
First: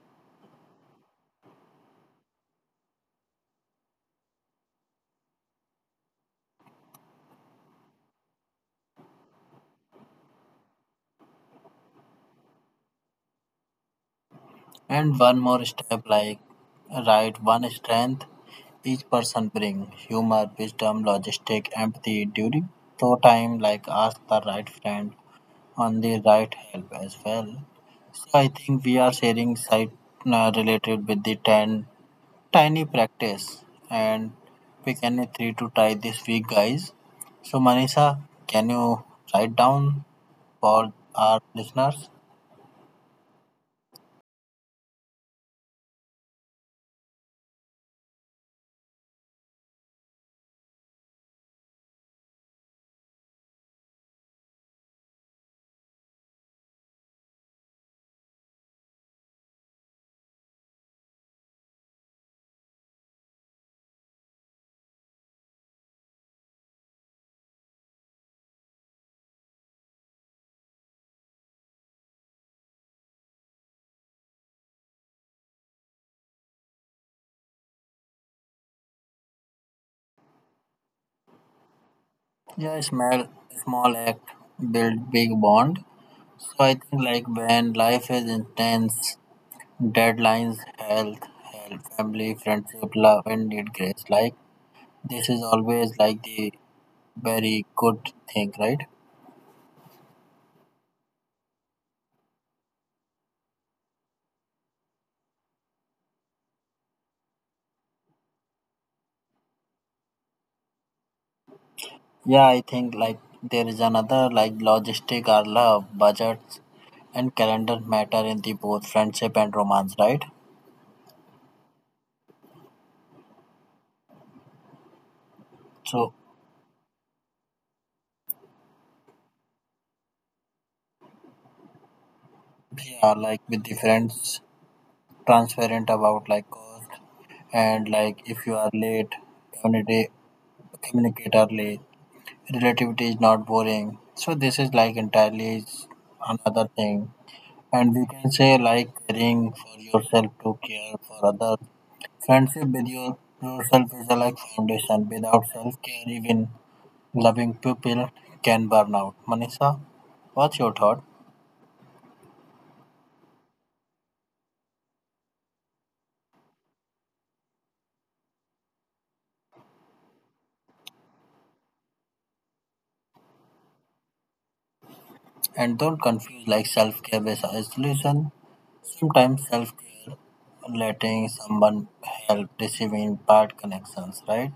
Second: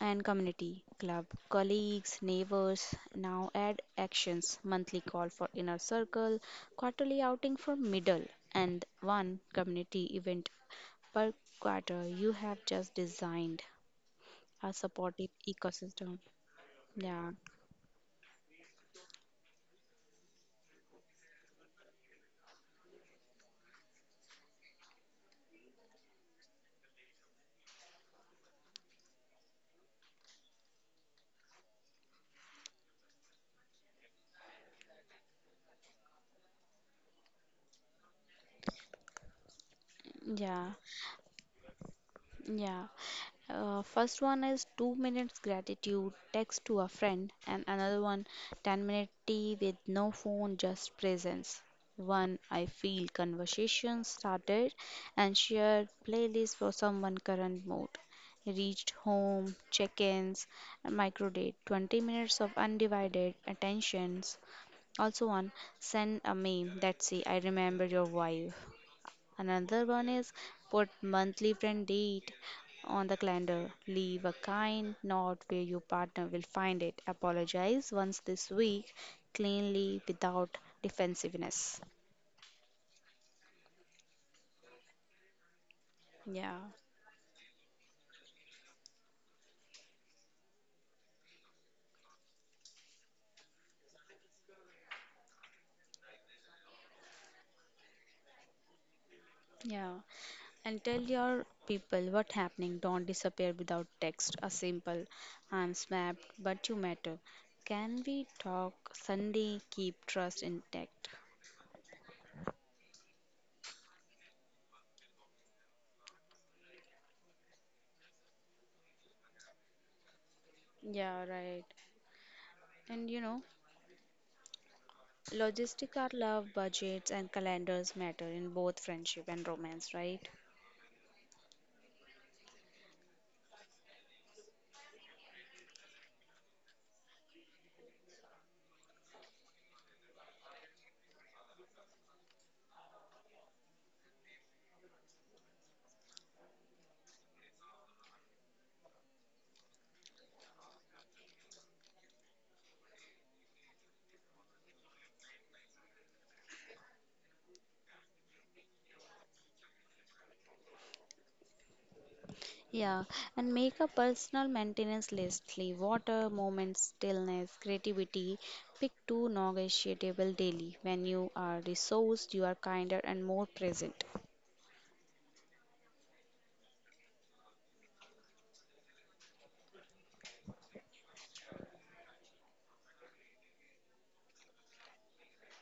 [SPEAKER 2] and community club, colleagues, neighbors. Now add actions, monthly call for inner circle, quarterly outing for middle, and one community event per quarter. You have just designed a
[SPEAKER 1] And
[SPEAKER 2] supportive
[SPEAKER 1] one more step
[SPEAKER 2] ecosystem.
[SPEAKER 1] like
[SPEAKER 2] Yeah,
[SPEAKER 1] right one strength each person bring humor, wisdom, logistic, empathy during so time like ask the right friend on the right help as well. So I think we are sharing site related with the ten tiny practice and pick any three to try this week guys. So Manisha, can you write down
[SPEAKER 2] yeah.
[SPEAKER 1] for our listeners?
[SPEAKER 2] Yeah. First one is 2 minutes gratitude, text to a friend, and another one 10-minute tea with no phone, just presence. One, I feel conversation started and shared playlist for someone current mood. Reached home, check ins, micro date, 20 minutes of undivided attentions. Also, one, send a meme. That's it, I remember your wife. Another one is put monthly friend date on the calendar. Leave a kind note where your partner will find it. Apologize once this week, cleanly without defensiveness.
[SPEAKER 1] Yeah, small act build big bond. So
[SPEAKER 2] Yeah,
[SPEAKER 1] I think like when life is intense, deadlines, health, health, family, friendship, love, and need grace. Like this is always like the very good thing, right?
[SPEAKER 2] yeah. And tell your people what happening. Don't disappear without text. A simple, I'm smacked, but you matter. Can we talk Sunday? Keep trust intact.
[SPEAKER 1] Yeah, I think like there is another like logistic or love, budgets, and calendar matter in the both friendship and romance, right?
[SPEAKER 2] Yeah, right. And you know, logistics are
[SPEAKER 1] So
[SPEAKER 2] love, budgets, and calendars matter in both friendship and romance, right?
[SPEAKER 1] we are like with the friends transparent about like cost and like if you are late, communicate communicate early relativity is not boring. So this is like entirely is another thing. And we can say like caring for yourself to care for others. Friendship with your yourself is a like foundation. Without self care even loving people can burn out. Manisha, what's your thought?
[SPEAKER 2] Yeah, and make a personal maintenance list. Leave water, moments, stillness, creativity. Pick two negotiable daily. When you are resourced, you are kinder and more present.
[SPEAKER 1] And don't confuse like self care with isolation. Sometimes self care letting someone help receiving bad connections, right?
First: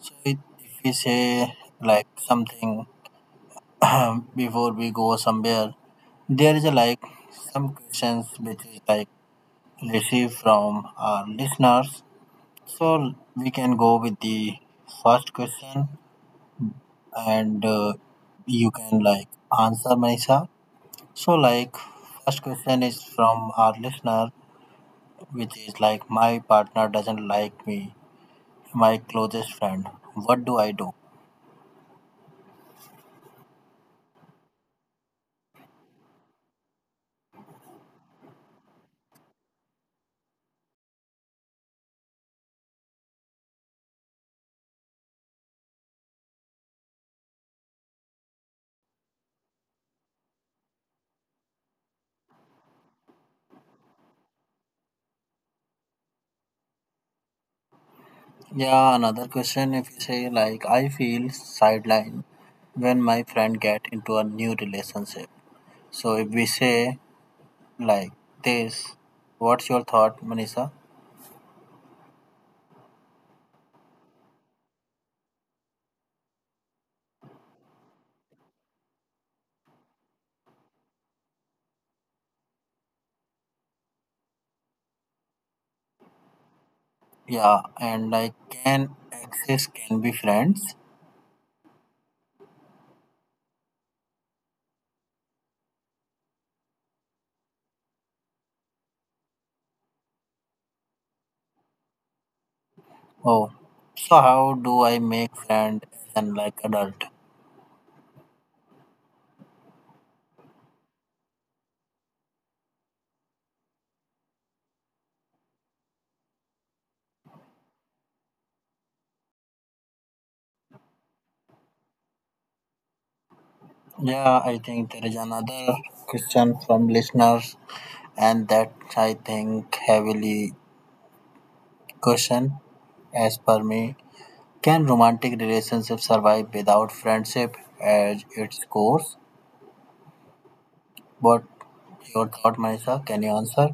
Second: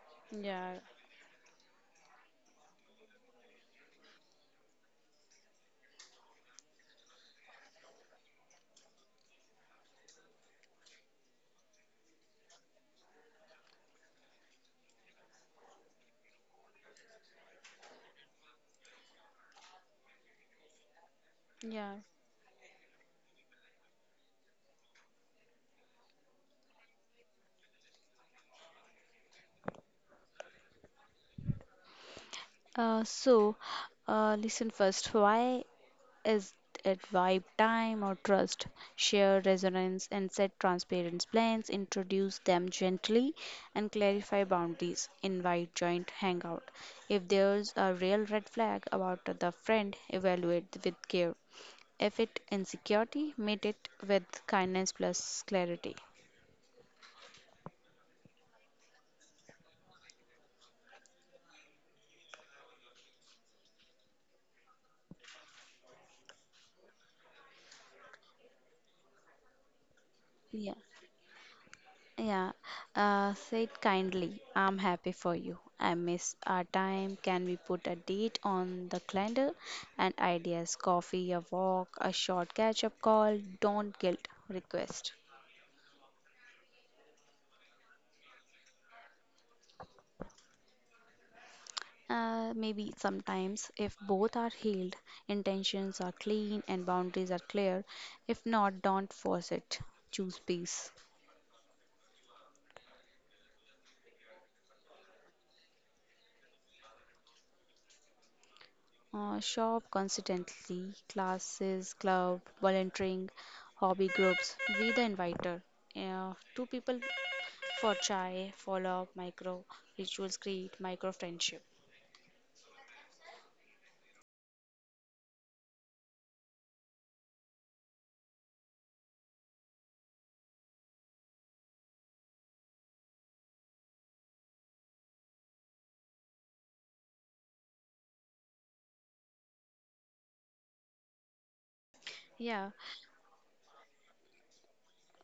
[SPEAKER 1] So if
[SPEAKER 2] Yeah,
[SPEAKER 1] we say like something before we go somewhere, there is a like some questions which is like received from our listeners. So we can go with the first question, and you can like answer Manisha. So
[SPEAKER 2] yeah.
[SPEAKER 1] like first question is from our listener, which is like my partner doesn't like me, my closest friend. What do I do?
[SPEAKER 2] Uh, so, listen first. Why is it vibe, time, or trust? Share resonance and set transparent plans, introduce them gently, and clarify boundaries. Invite joint hangout. If there's a real red flag about the friend, evaluate with care. If it insecurity, meet it with kindness plus clarity.
[SPEAKER 1] Yeah, another question if you say like I feel sidelined when my friend get into a new relationship. So if we say like this, what's your thought,
[SPEAKER 2] Yeah.
[SPEAKER 1] Manisha?
[SPEAKER 2] Yeah, say it kindly. I'm happy for you. I miss our time. Can we put a date on the calendar? And ideas, coffee, a walk, a short catch-up call. Don't guilt request.
[SPEAKER 1] Yeah, and like can exes can be friends?
[SPEAKER 2] Maybe sometimes, if both are healed, intentions are clean and boundaries are clear. If not, don't force it. Choose peace.
[SPEAKER 1] Oh, so how do I make friend and like adult?
[SPEAKER 2] Shop consistently, classes, club, volunteering, hobby groups. Be the inviter. Two people for chai, follow up, micro rituals create micro friendship.
[SPEAKER 1] Yeah, I think there is another question from listeners, and that I think heavily question as per me. Can romantic relationships survive without friendship as its core?
[SPEAKER 2] Yeah,
[SPEAKER 1] What your thought, Manisha? Can you answer?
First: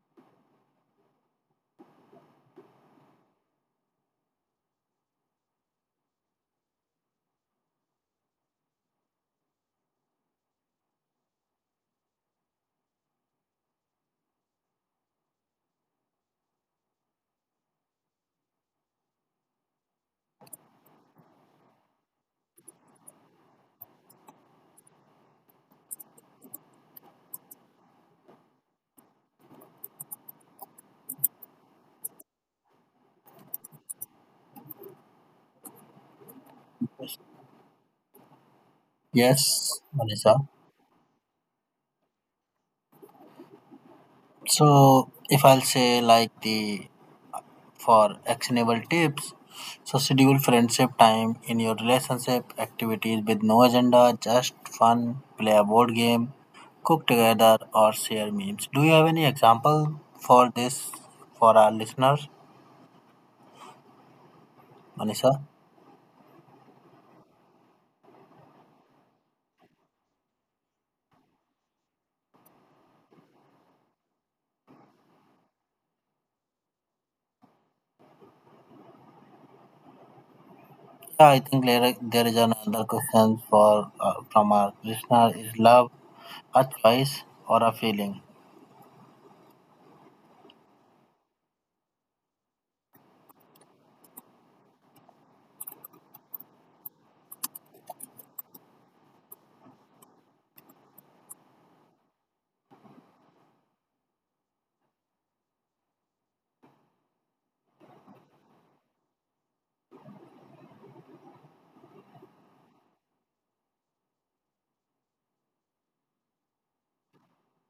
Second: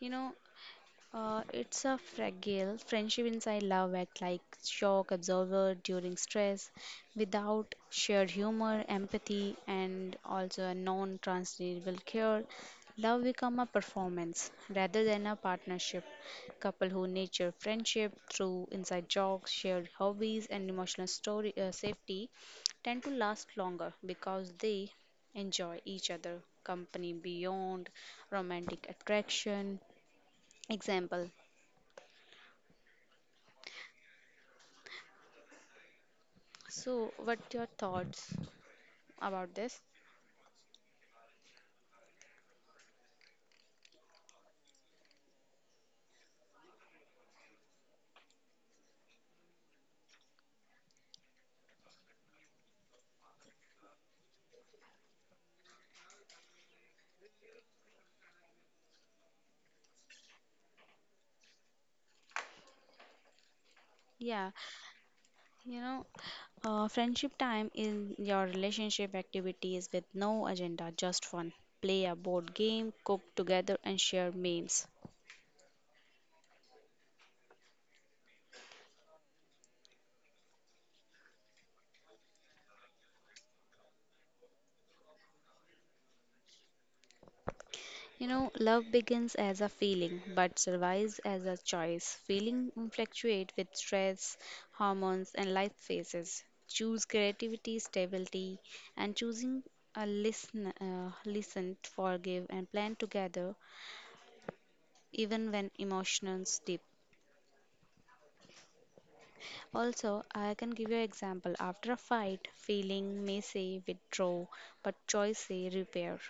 [SPEAKER 2] you know, it's a fragile friendship inside love act like shock absorber during stress without shared humor, empathy, and also a non transferable care. Love become a performance rather than a partnership. Couple who nurture friendship through inside jokes, shared hobbies, and emotional story safety tend to last longer because they enjoy each other company beyond romantic attraction example. So, what your thoughts
[SPEAKER 1] Yes, Manisha.
[SPEAKER 2] about this?
[SPEAKER 1] So, if I'll say like the for actionable tips, so schedule friendship time in your relationship activities with no agenda, just fun, play a board game, cook together, or share memes. Do you have any example for this for our listeners, Manisha?
[SPEAKER 2] Yeah, you know, friendship time is your relationship activities with no agenda, just fun. Play a board game, cook together, and share memes.
[SPEAKER 1] Yeah, I think there is another question for from our listener: Is love a choice or a feeling?
[SPEAKER 2] You know, love begins as a feeling but survives as a choice. Feeling fluctuate with stress, hormones, and life phases. Choose creativity, stability, and choosing a listen, forgive, and plan together even when emotions deep. Also, I can give you an example. After a fight, feeling may say withdraw, but choice say repair.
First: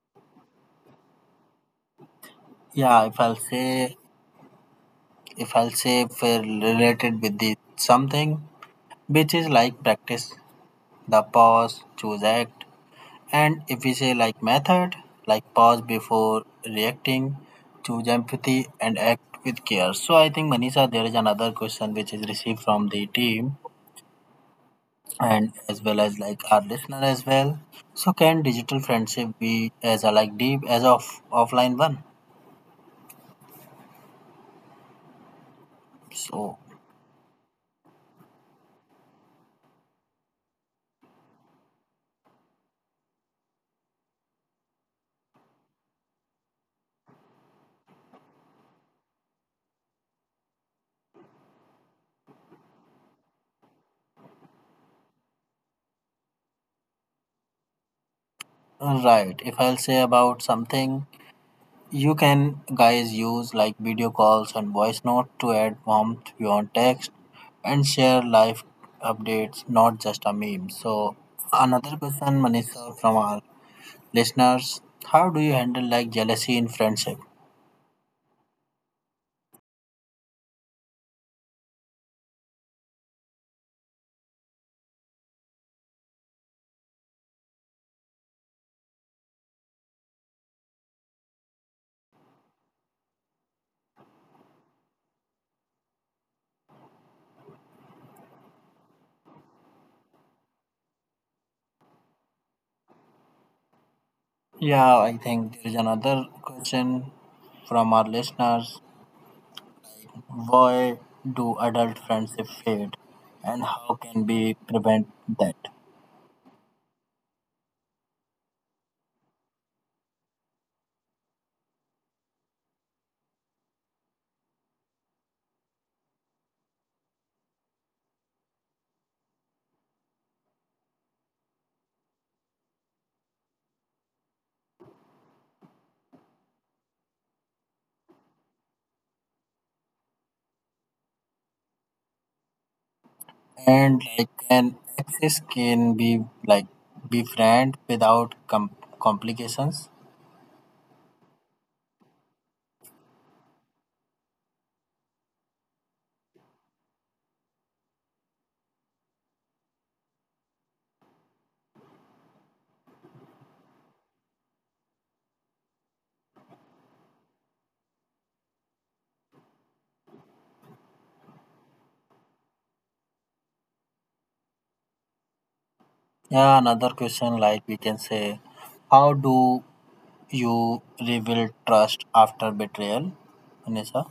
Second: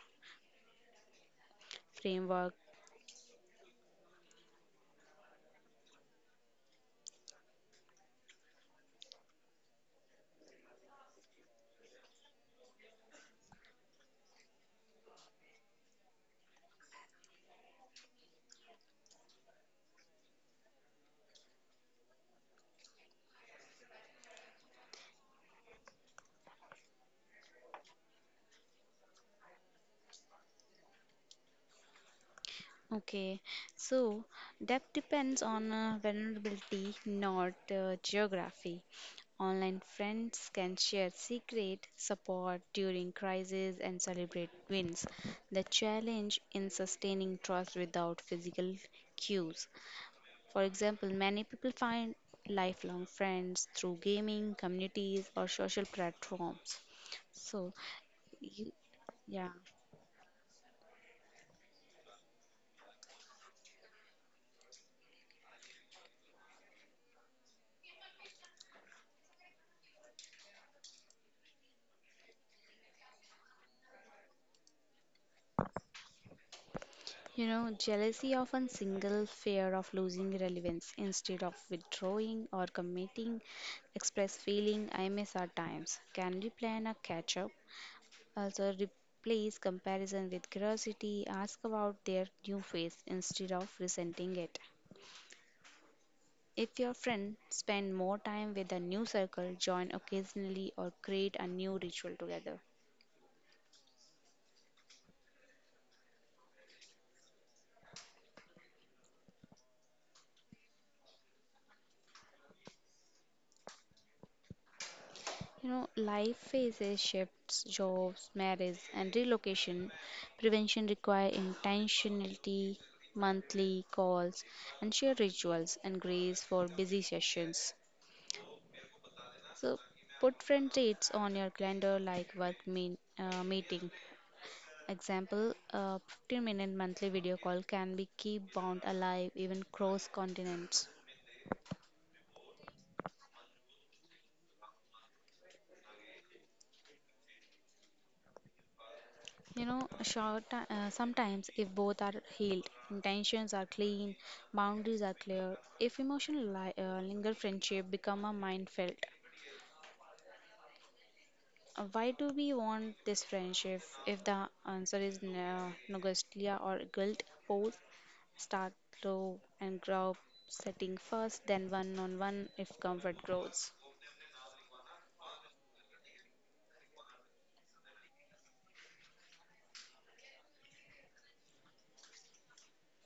[SPEAKER 2] Framework.
[SPEAKER 1] Yeah, if I'll say if we're related with the something which is like practice, the pause, choose act, and if we say like method, like pause before reacting, choose empathy, and act with care. So I think Manisha, there is another question which is received from the team, and as well as like our listener as well. So can digital friendship be as a like deep as of offline one?
[SPEAKER 2] Okay, so depth depends on
[SPEAKER 1] So
[SPEAKER 2] vulnerability, not geography. Online friends can share secret support during crises and celebrate wins. The challenge in sustaining trust without physical cues. For example, many people find lifelong friends through gaming, communities, or social platforms. So, you,
[SPEAKER 1] right, if I'll say
[SPEAKER 2] yeah.
[SPEAKER 1] about something, you can guys use like video calls and voice note to add warmth beyond text and share life updates, not just a meme. So another question, Manisha, from our listeners: How do you handle like jealousy in friendship?
[SPEAKER 2] You know, jealousy often single fear of losing relevance instead of withdrawing or committing. Express feeling I miss our times. Can we plan a catch up? Also, replace comparison with curiosity. Ask about their new phase instead of resenting it. If your friend spend more time with a new circle, join occasionally or create a new ritual together.
[SPEAKER 1] Yeah, I think there is another question from our listeners. Why do adult friendships fade and how can we prevent that?
[SPEAKER 2] You know, life phases, shifts, jobs, marriage, and relocation. Prevention require intentionality, monthly calls, and shared rituals and grace for busy sessions. So, put friend dates on your calendar like work meeting. Example, a 15-minute monthly video call can be keep bond alive even cross continents.
[SPEAKER 1] And like an access can be like befriend without complications.
[SPEAKER 2] You know, sometimes if both are healed, intentions are clean, boundaries are clear, if emotion linger, friendship become a mind felt. Why do we want this friendship if the answer is no, nostalgia or guilt? Pose, start low and grow, setting first, then one on one if comfort grows.
[SPEAKER 1] Yeah, another question like we can say how do you rebuild trust after betrayal, Anissa?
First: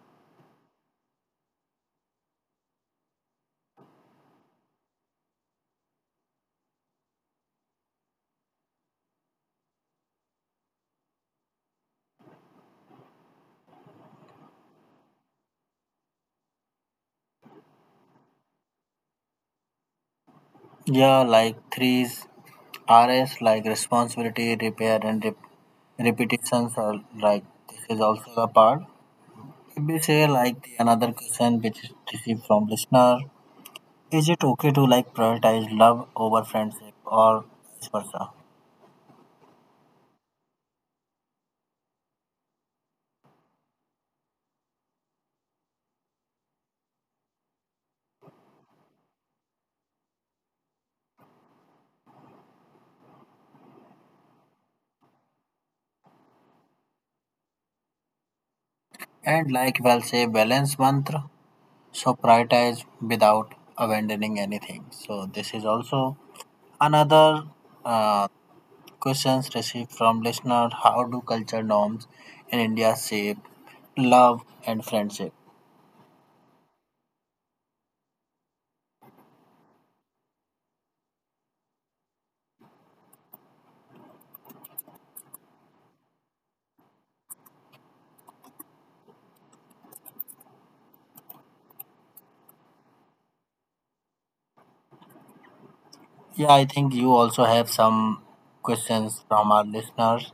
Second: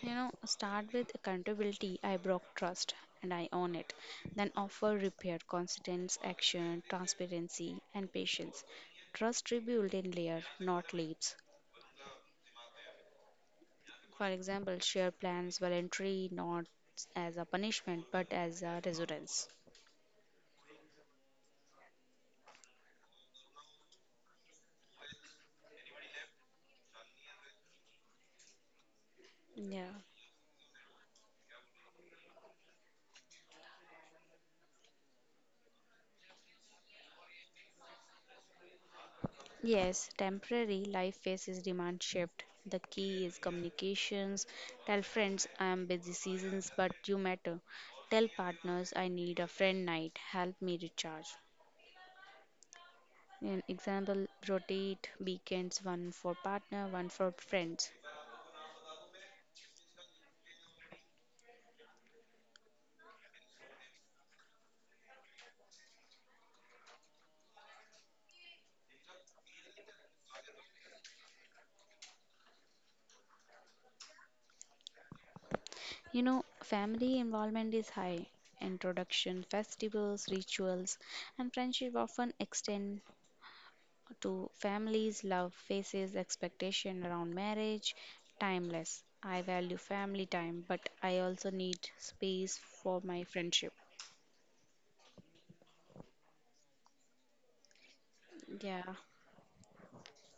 [SPEAKER 2] You know, start with accountability. I broke trust and I own it. Then offer repair, consistent action, transparency, and patience. Trust rebuilt in layer, not leaps. For example, share plans voluntary, not as a punishment, but as a resonance.
[SPEAKER 1] Yeah, like threes RS like responsibility, repair, and repetitions are like this is also a part. If
[SPEAKER 2] Yeah.
[SPEAKER 1] we say like the another question which is received from listener, is it okay to like prioritize love over friendship or vice versa?
[SPEAKER 2] Yes, temporary life phases demand shift. The key is communications. Tell friends I am busy seasons, but you matter. Tell partners I need a friend night. Help me recharge. An example rotate weekends one for partner, one for friends.
[SPEAKER 1] And like well say balance mantra, so prioritize without abandoning anything. So this is also another uh, questions received from listener. How do culture norms in India shape love and friendship?
[SPEAKER 2] You know, family involvement is high. Introduction, festivals, rituals, and friendship often extend to families, love faces expectation around marriage, timeless. I value family time, but I also need space for my friendship.
[SPEAKER 1] Yeah, I think you also have some
[SPEAKER 2] Yeah.
[SPEAKER 1] questions from our listeners.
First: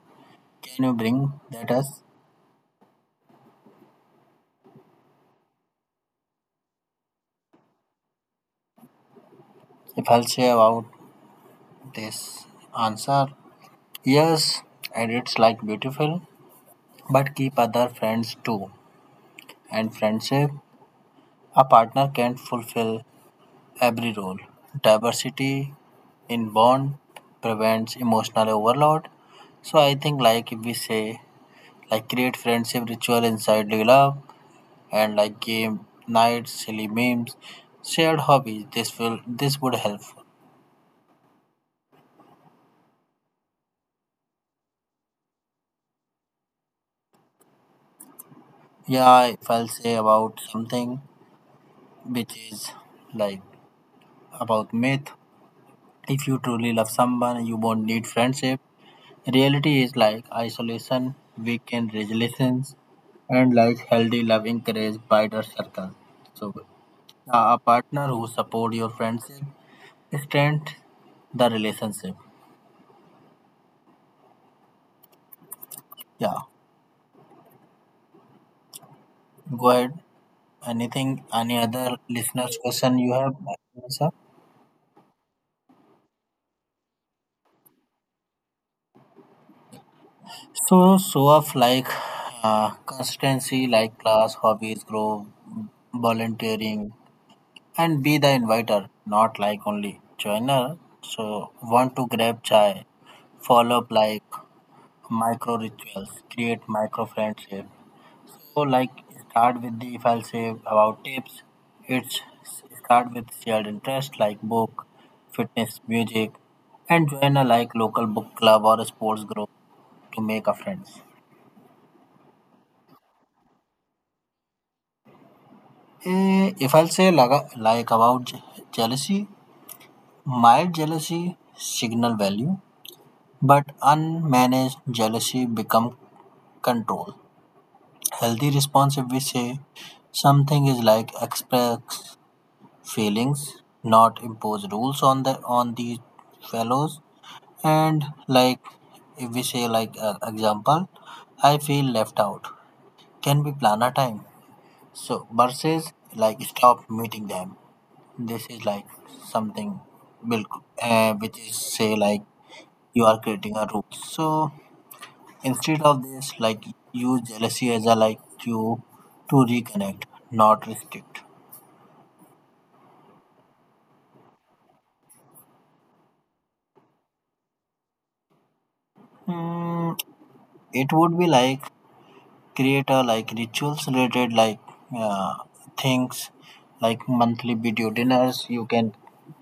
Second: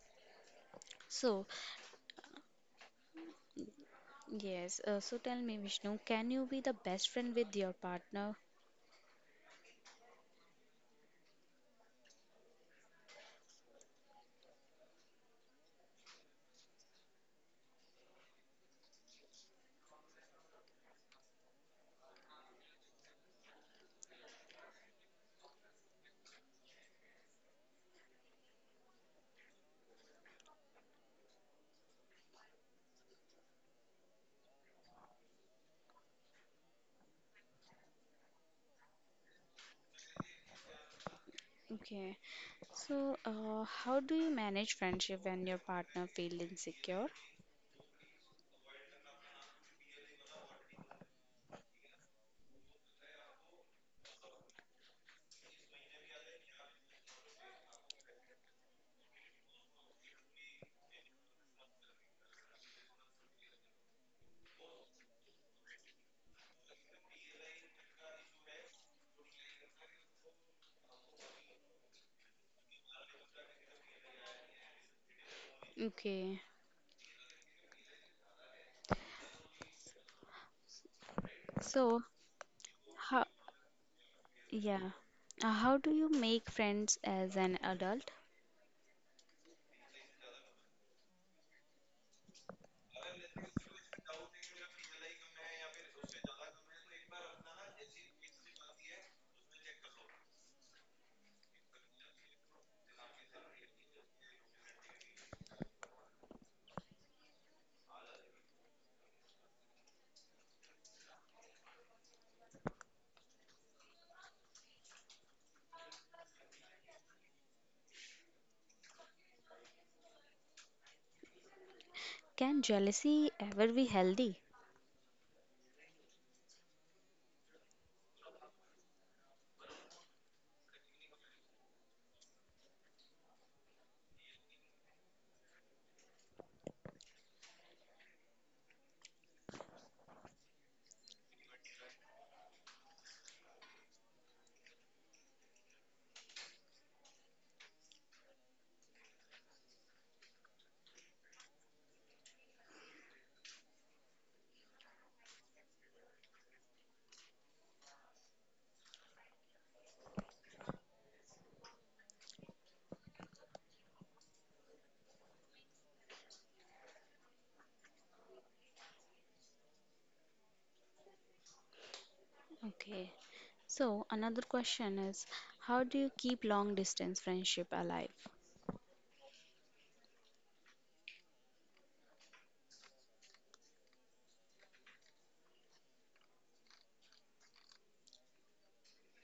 [SPEAKER 1] Can you bring
[SPEAKER 2] So,
[SPEAKER 1] that us?
[SPEAKER 2] yes. So tell me, Vishnu, can you be the best friend with your partner?
[SPEAKER 1] If I'll say about this answer, yes, and it's like beautiful, but keep other friends too. And friendship, a partner can't fulfill every role. Diversity in bond prevents emotional overload. So I think like if we say like create friendship ritual inside your love and like game nights, silly memes, shared hobbies. This would help.
[SPEAKER 2] Okay. So, how do you manage friendship when your partner feels insecure?
[SPEAKER 1] Yeah, if I'll say about something which is like about myth. If you truly love someone, you won't need friendship. Reality is like isolation, weekend resolutions, and like healthy love encourage wider circle. So a partner who support your friendship strength the relationship.
[SPEAKER 2] Okay.
[SPEAKER 1] Yeah, go ahead. Anything,
[SPEAKER 2] So,
[SPEAKER 1] any other listeners'
[SPEAKER 2] how,
[SPEAKER 1] question you have, sir?
[SPEAKER 2] yeah. How do you make friends as an adult?
[SPEAKER 1] So, show off like consistency, like class, hobbies, grow, volunteering, and be the inviter, not like only joiner. So, want to grab chai, follow up like micro rituals, create micro friendship. So like start with the if I'll say about tips, it's start with shared interest like book, fitness, music, and join a like local book club or a sports group to make a friends.
[SPEAKER 2] Can jealousy ever be healthy?
[SPEAKER 1] Eh, if I'll say like about jealousy, mild jealousy signal value, but unmanaged jealousy become control. Healthy response if we say something is like express feelings, not impose rules on the on these fellows. And like if we say like example, I feel left out. Can we plan a time? So versus like stop meeting them. This is like something will which is say like you are creating a rule. So instead of this, like use jealousy as a like you to reconnect, not restrict.
[SPEAKER 2] Okay. So another question is, how do you keep long distance friendship alive?
[SPEAKER 1] Mm, it would be like create a like rituals related like uh, things like monthly video dinners, you can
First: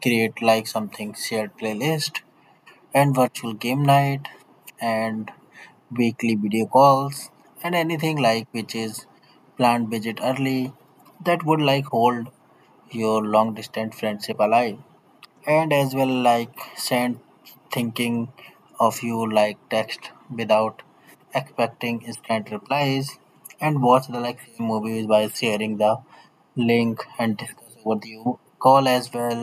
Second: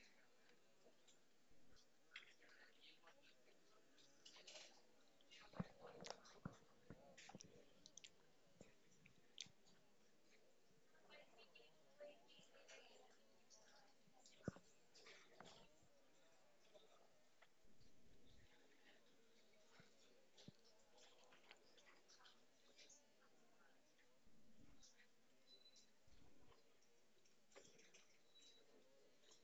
[SPEAKER 1] create like something shared playlist and virtual game night and weekly video calls and anything like which is planned visit early that would like hold your long distance friendship alive, and as well like send thinking of you like text without expecting instant replies and watch the like same movies by sharing the link and discuss over the call as well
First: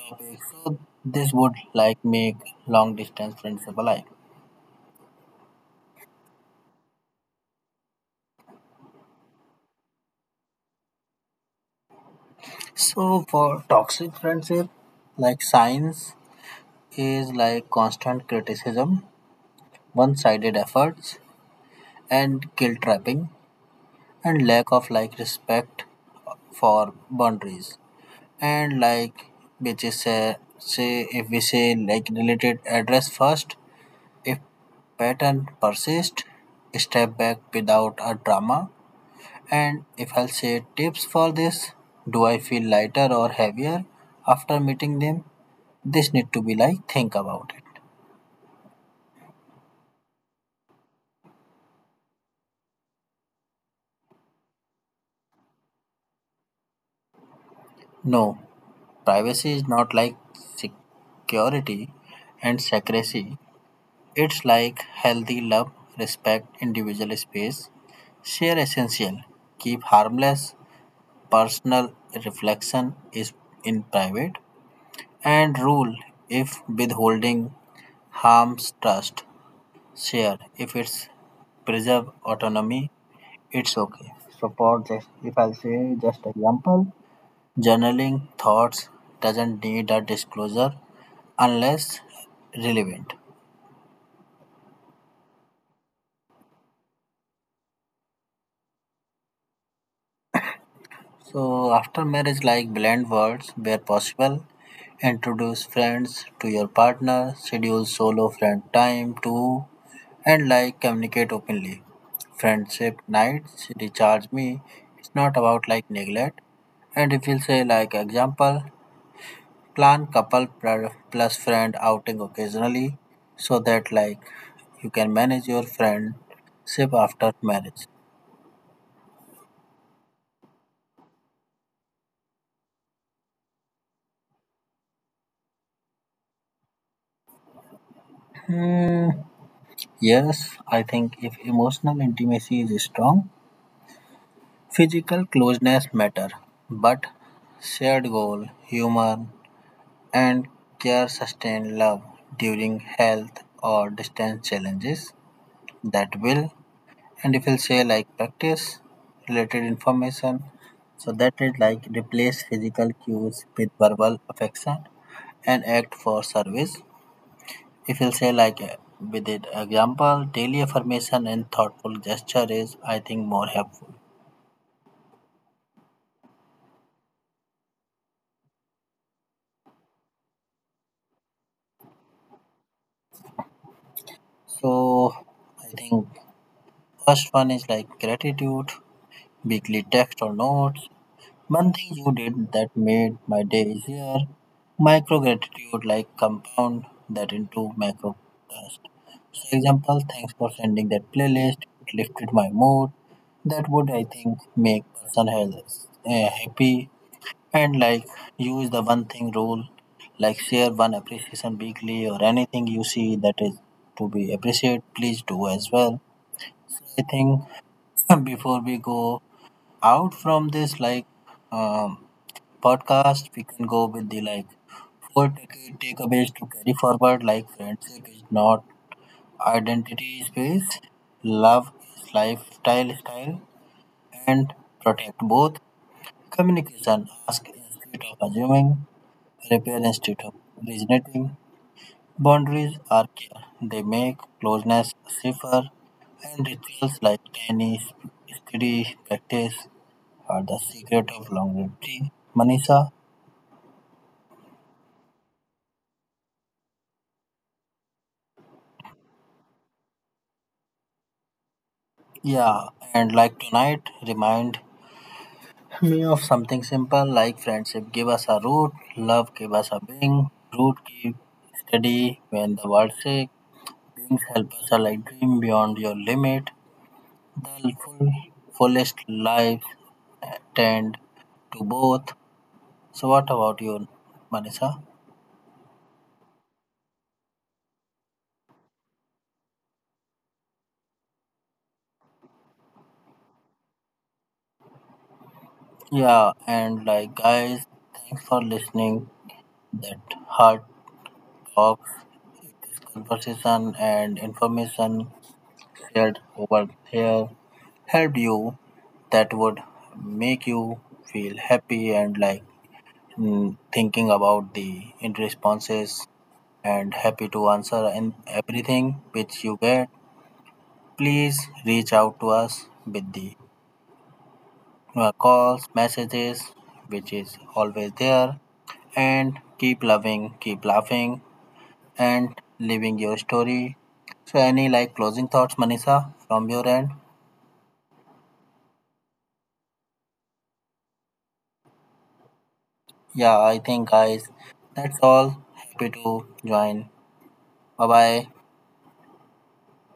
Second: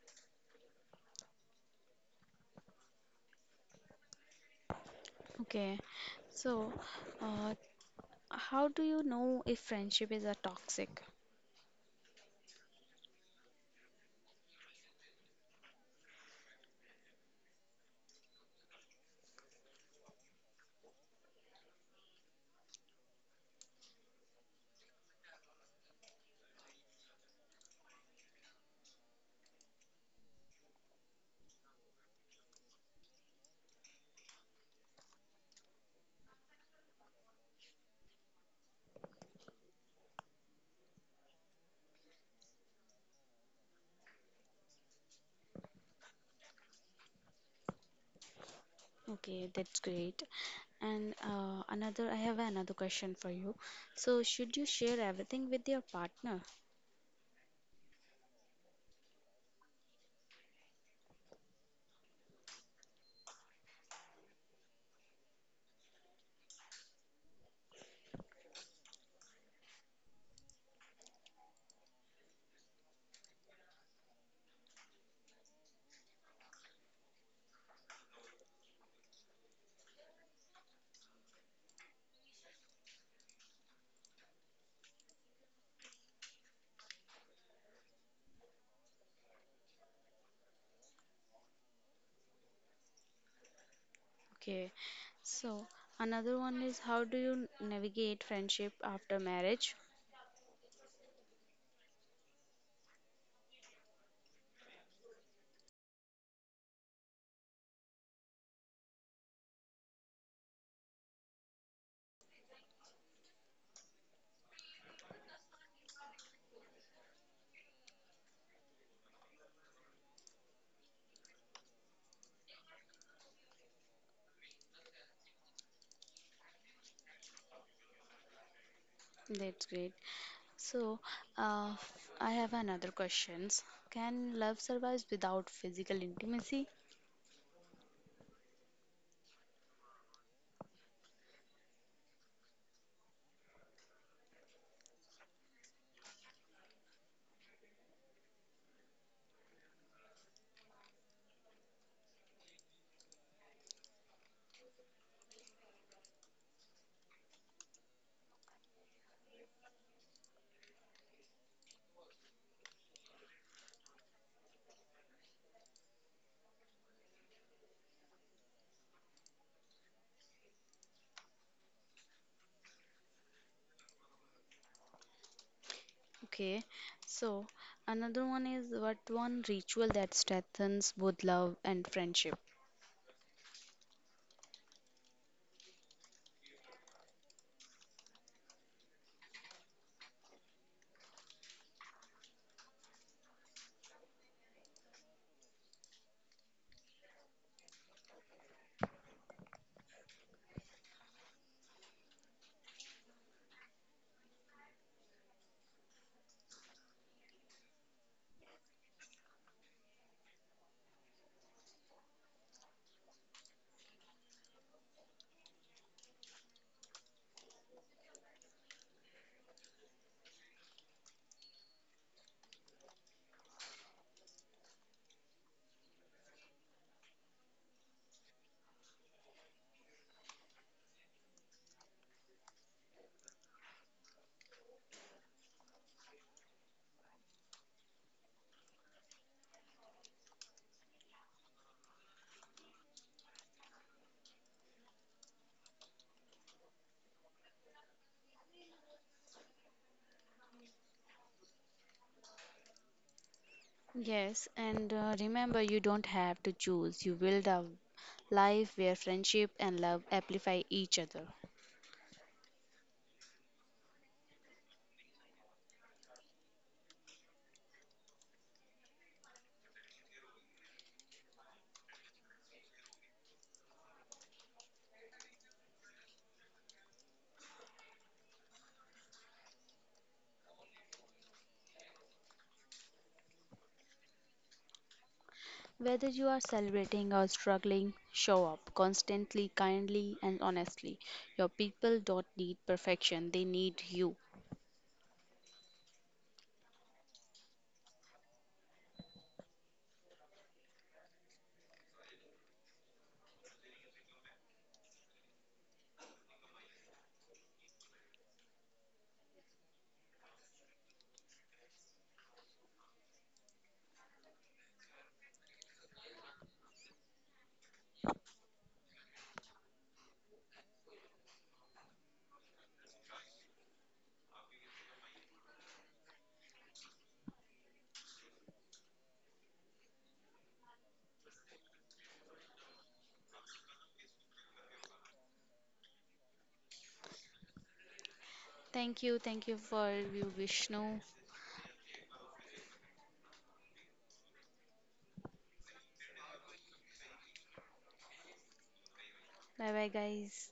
[SPEAKER 1] topics. So this would like make long distance friendship alive.
[SPEAKER 2] Okay. So, uh, how do you know if friendship is a toxic?
[SPEAKER 1] So for toxic friendship like science is like constant criticism, one-sided efforts, and guilt trapping, and lack of like respect for boundaries, and like which is say if we say like related address first, if pattern persist, step back without a drama. And if I'll say tips for this, do I feel lighter or heavier after meeting them, this need to be like think about it.
[SPEAKER 2] Okay, that's great. And another, I have another question for you. So, should you share everything with your partner?
[SPEAKER 1] No, privacy is not like security and secrecy. It's like healthy love, respect individual space, share essential, keep harmless, personal reflection is in private, and rule if withholding harms trust, share if it's preserve autonomy, it's okay. Support just if I say just example, journaling thoughts doesn't need a disclosure unless relevant.
[SPEAKER 2] Okay. So, another one is, how do you navigate friendship after marriage?
[SPEAKER 1] So after marriage, like blend words where possible, introduce friends to your partner, schedule solo friend time too, and like communicate openly. Friendship nights recharge me. It's not about like neglect. And if you say like example, plan couple plus friend outing occasionally, so that like you can manage your friendship after marriage.
[SPEAKER 2] That's great. So, uh, I have another questions. Can love survive without physical intimacy?
[SPEAKER 1] Hmm, yes, I think if emotional intimacy is strong, physical closeness matter. But shared goal, humor, and care sustain love during health or distance challenges that will. And if you'll say like practice related information, so that is like replace physical cues with verbal affection and act for service. If you'll say like with it example, daily affirmation and thoughtful gesture is I think more helpful.
[SPEAKER 2] Okay. So, another one is what one ritual that strengthens both love and friendship.
[SPEAKER 1] So I think first one is like gratitude, weekly text or notes. One thing you did that made my day easier. Micro gratitude like compound that into macro task. So example, thanks for sending that playlist. It lifted my mood. That would I think make person health happy. And like use the one thing rule, like share one appreciation weekly or anything you see that is to be appreciated, please do as well. I think before we go out from this like um, podcast, we can go with the like four takeaways to carry forward. Like friendship is not identity space, love is lifestyle style, and protect both communication. Ask instead of assuming Repair Institute. Regenerative boundaries are care. They make closeness safer, and rituals like tiny steady practice are the secret of longevity. Manisha,
[SPEAKER 2] Yes, and remember, you don't have to choose. You build a life where friendship and love amplify each other.
[SPEAKER 1] yeah, and like tonight, remind me of something simple like friendship. Give us a root, love give us a wing, root keep steady when the world shakes, wings help us a like dream beyond your limit. The full, fullest life tend to both. So, what about you, Manisha?
[SPEAKER 2] Whether you are celebrating or struggling, show up constantly, kindly, and honestly. Your people don't need perfection, they need you.
[SPEAKER 1] Yeah, and like, guys, thanks for listening. That hard talks, conversation, and information shared over here helped you that would make you feel happy and like mm, thinking about the in responses and happy to answer and everything which you get, please reach out to us with the calls, messages, which is always there. And keep loving, keep laughing, and living your story. So, any like closing thoughts, Manisha, from your end?
[SPEAKER 2] Thank you. Thank you for you, Vishnu.
[SPEAKER 1] Yeah, I think, guys, that's all. Happy to join. Bye bye.
[SPEAKER 2] Bye bye, guys.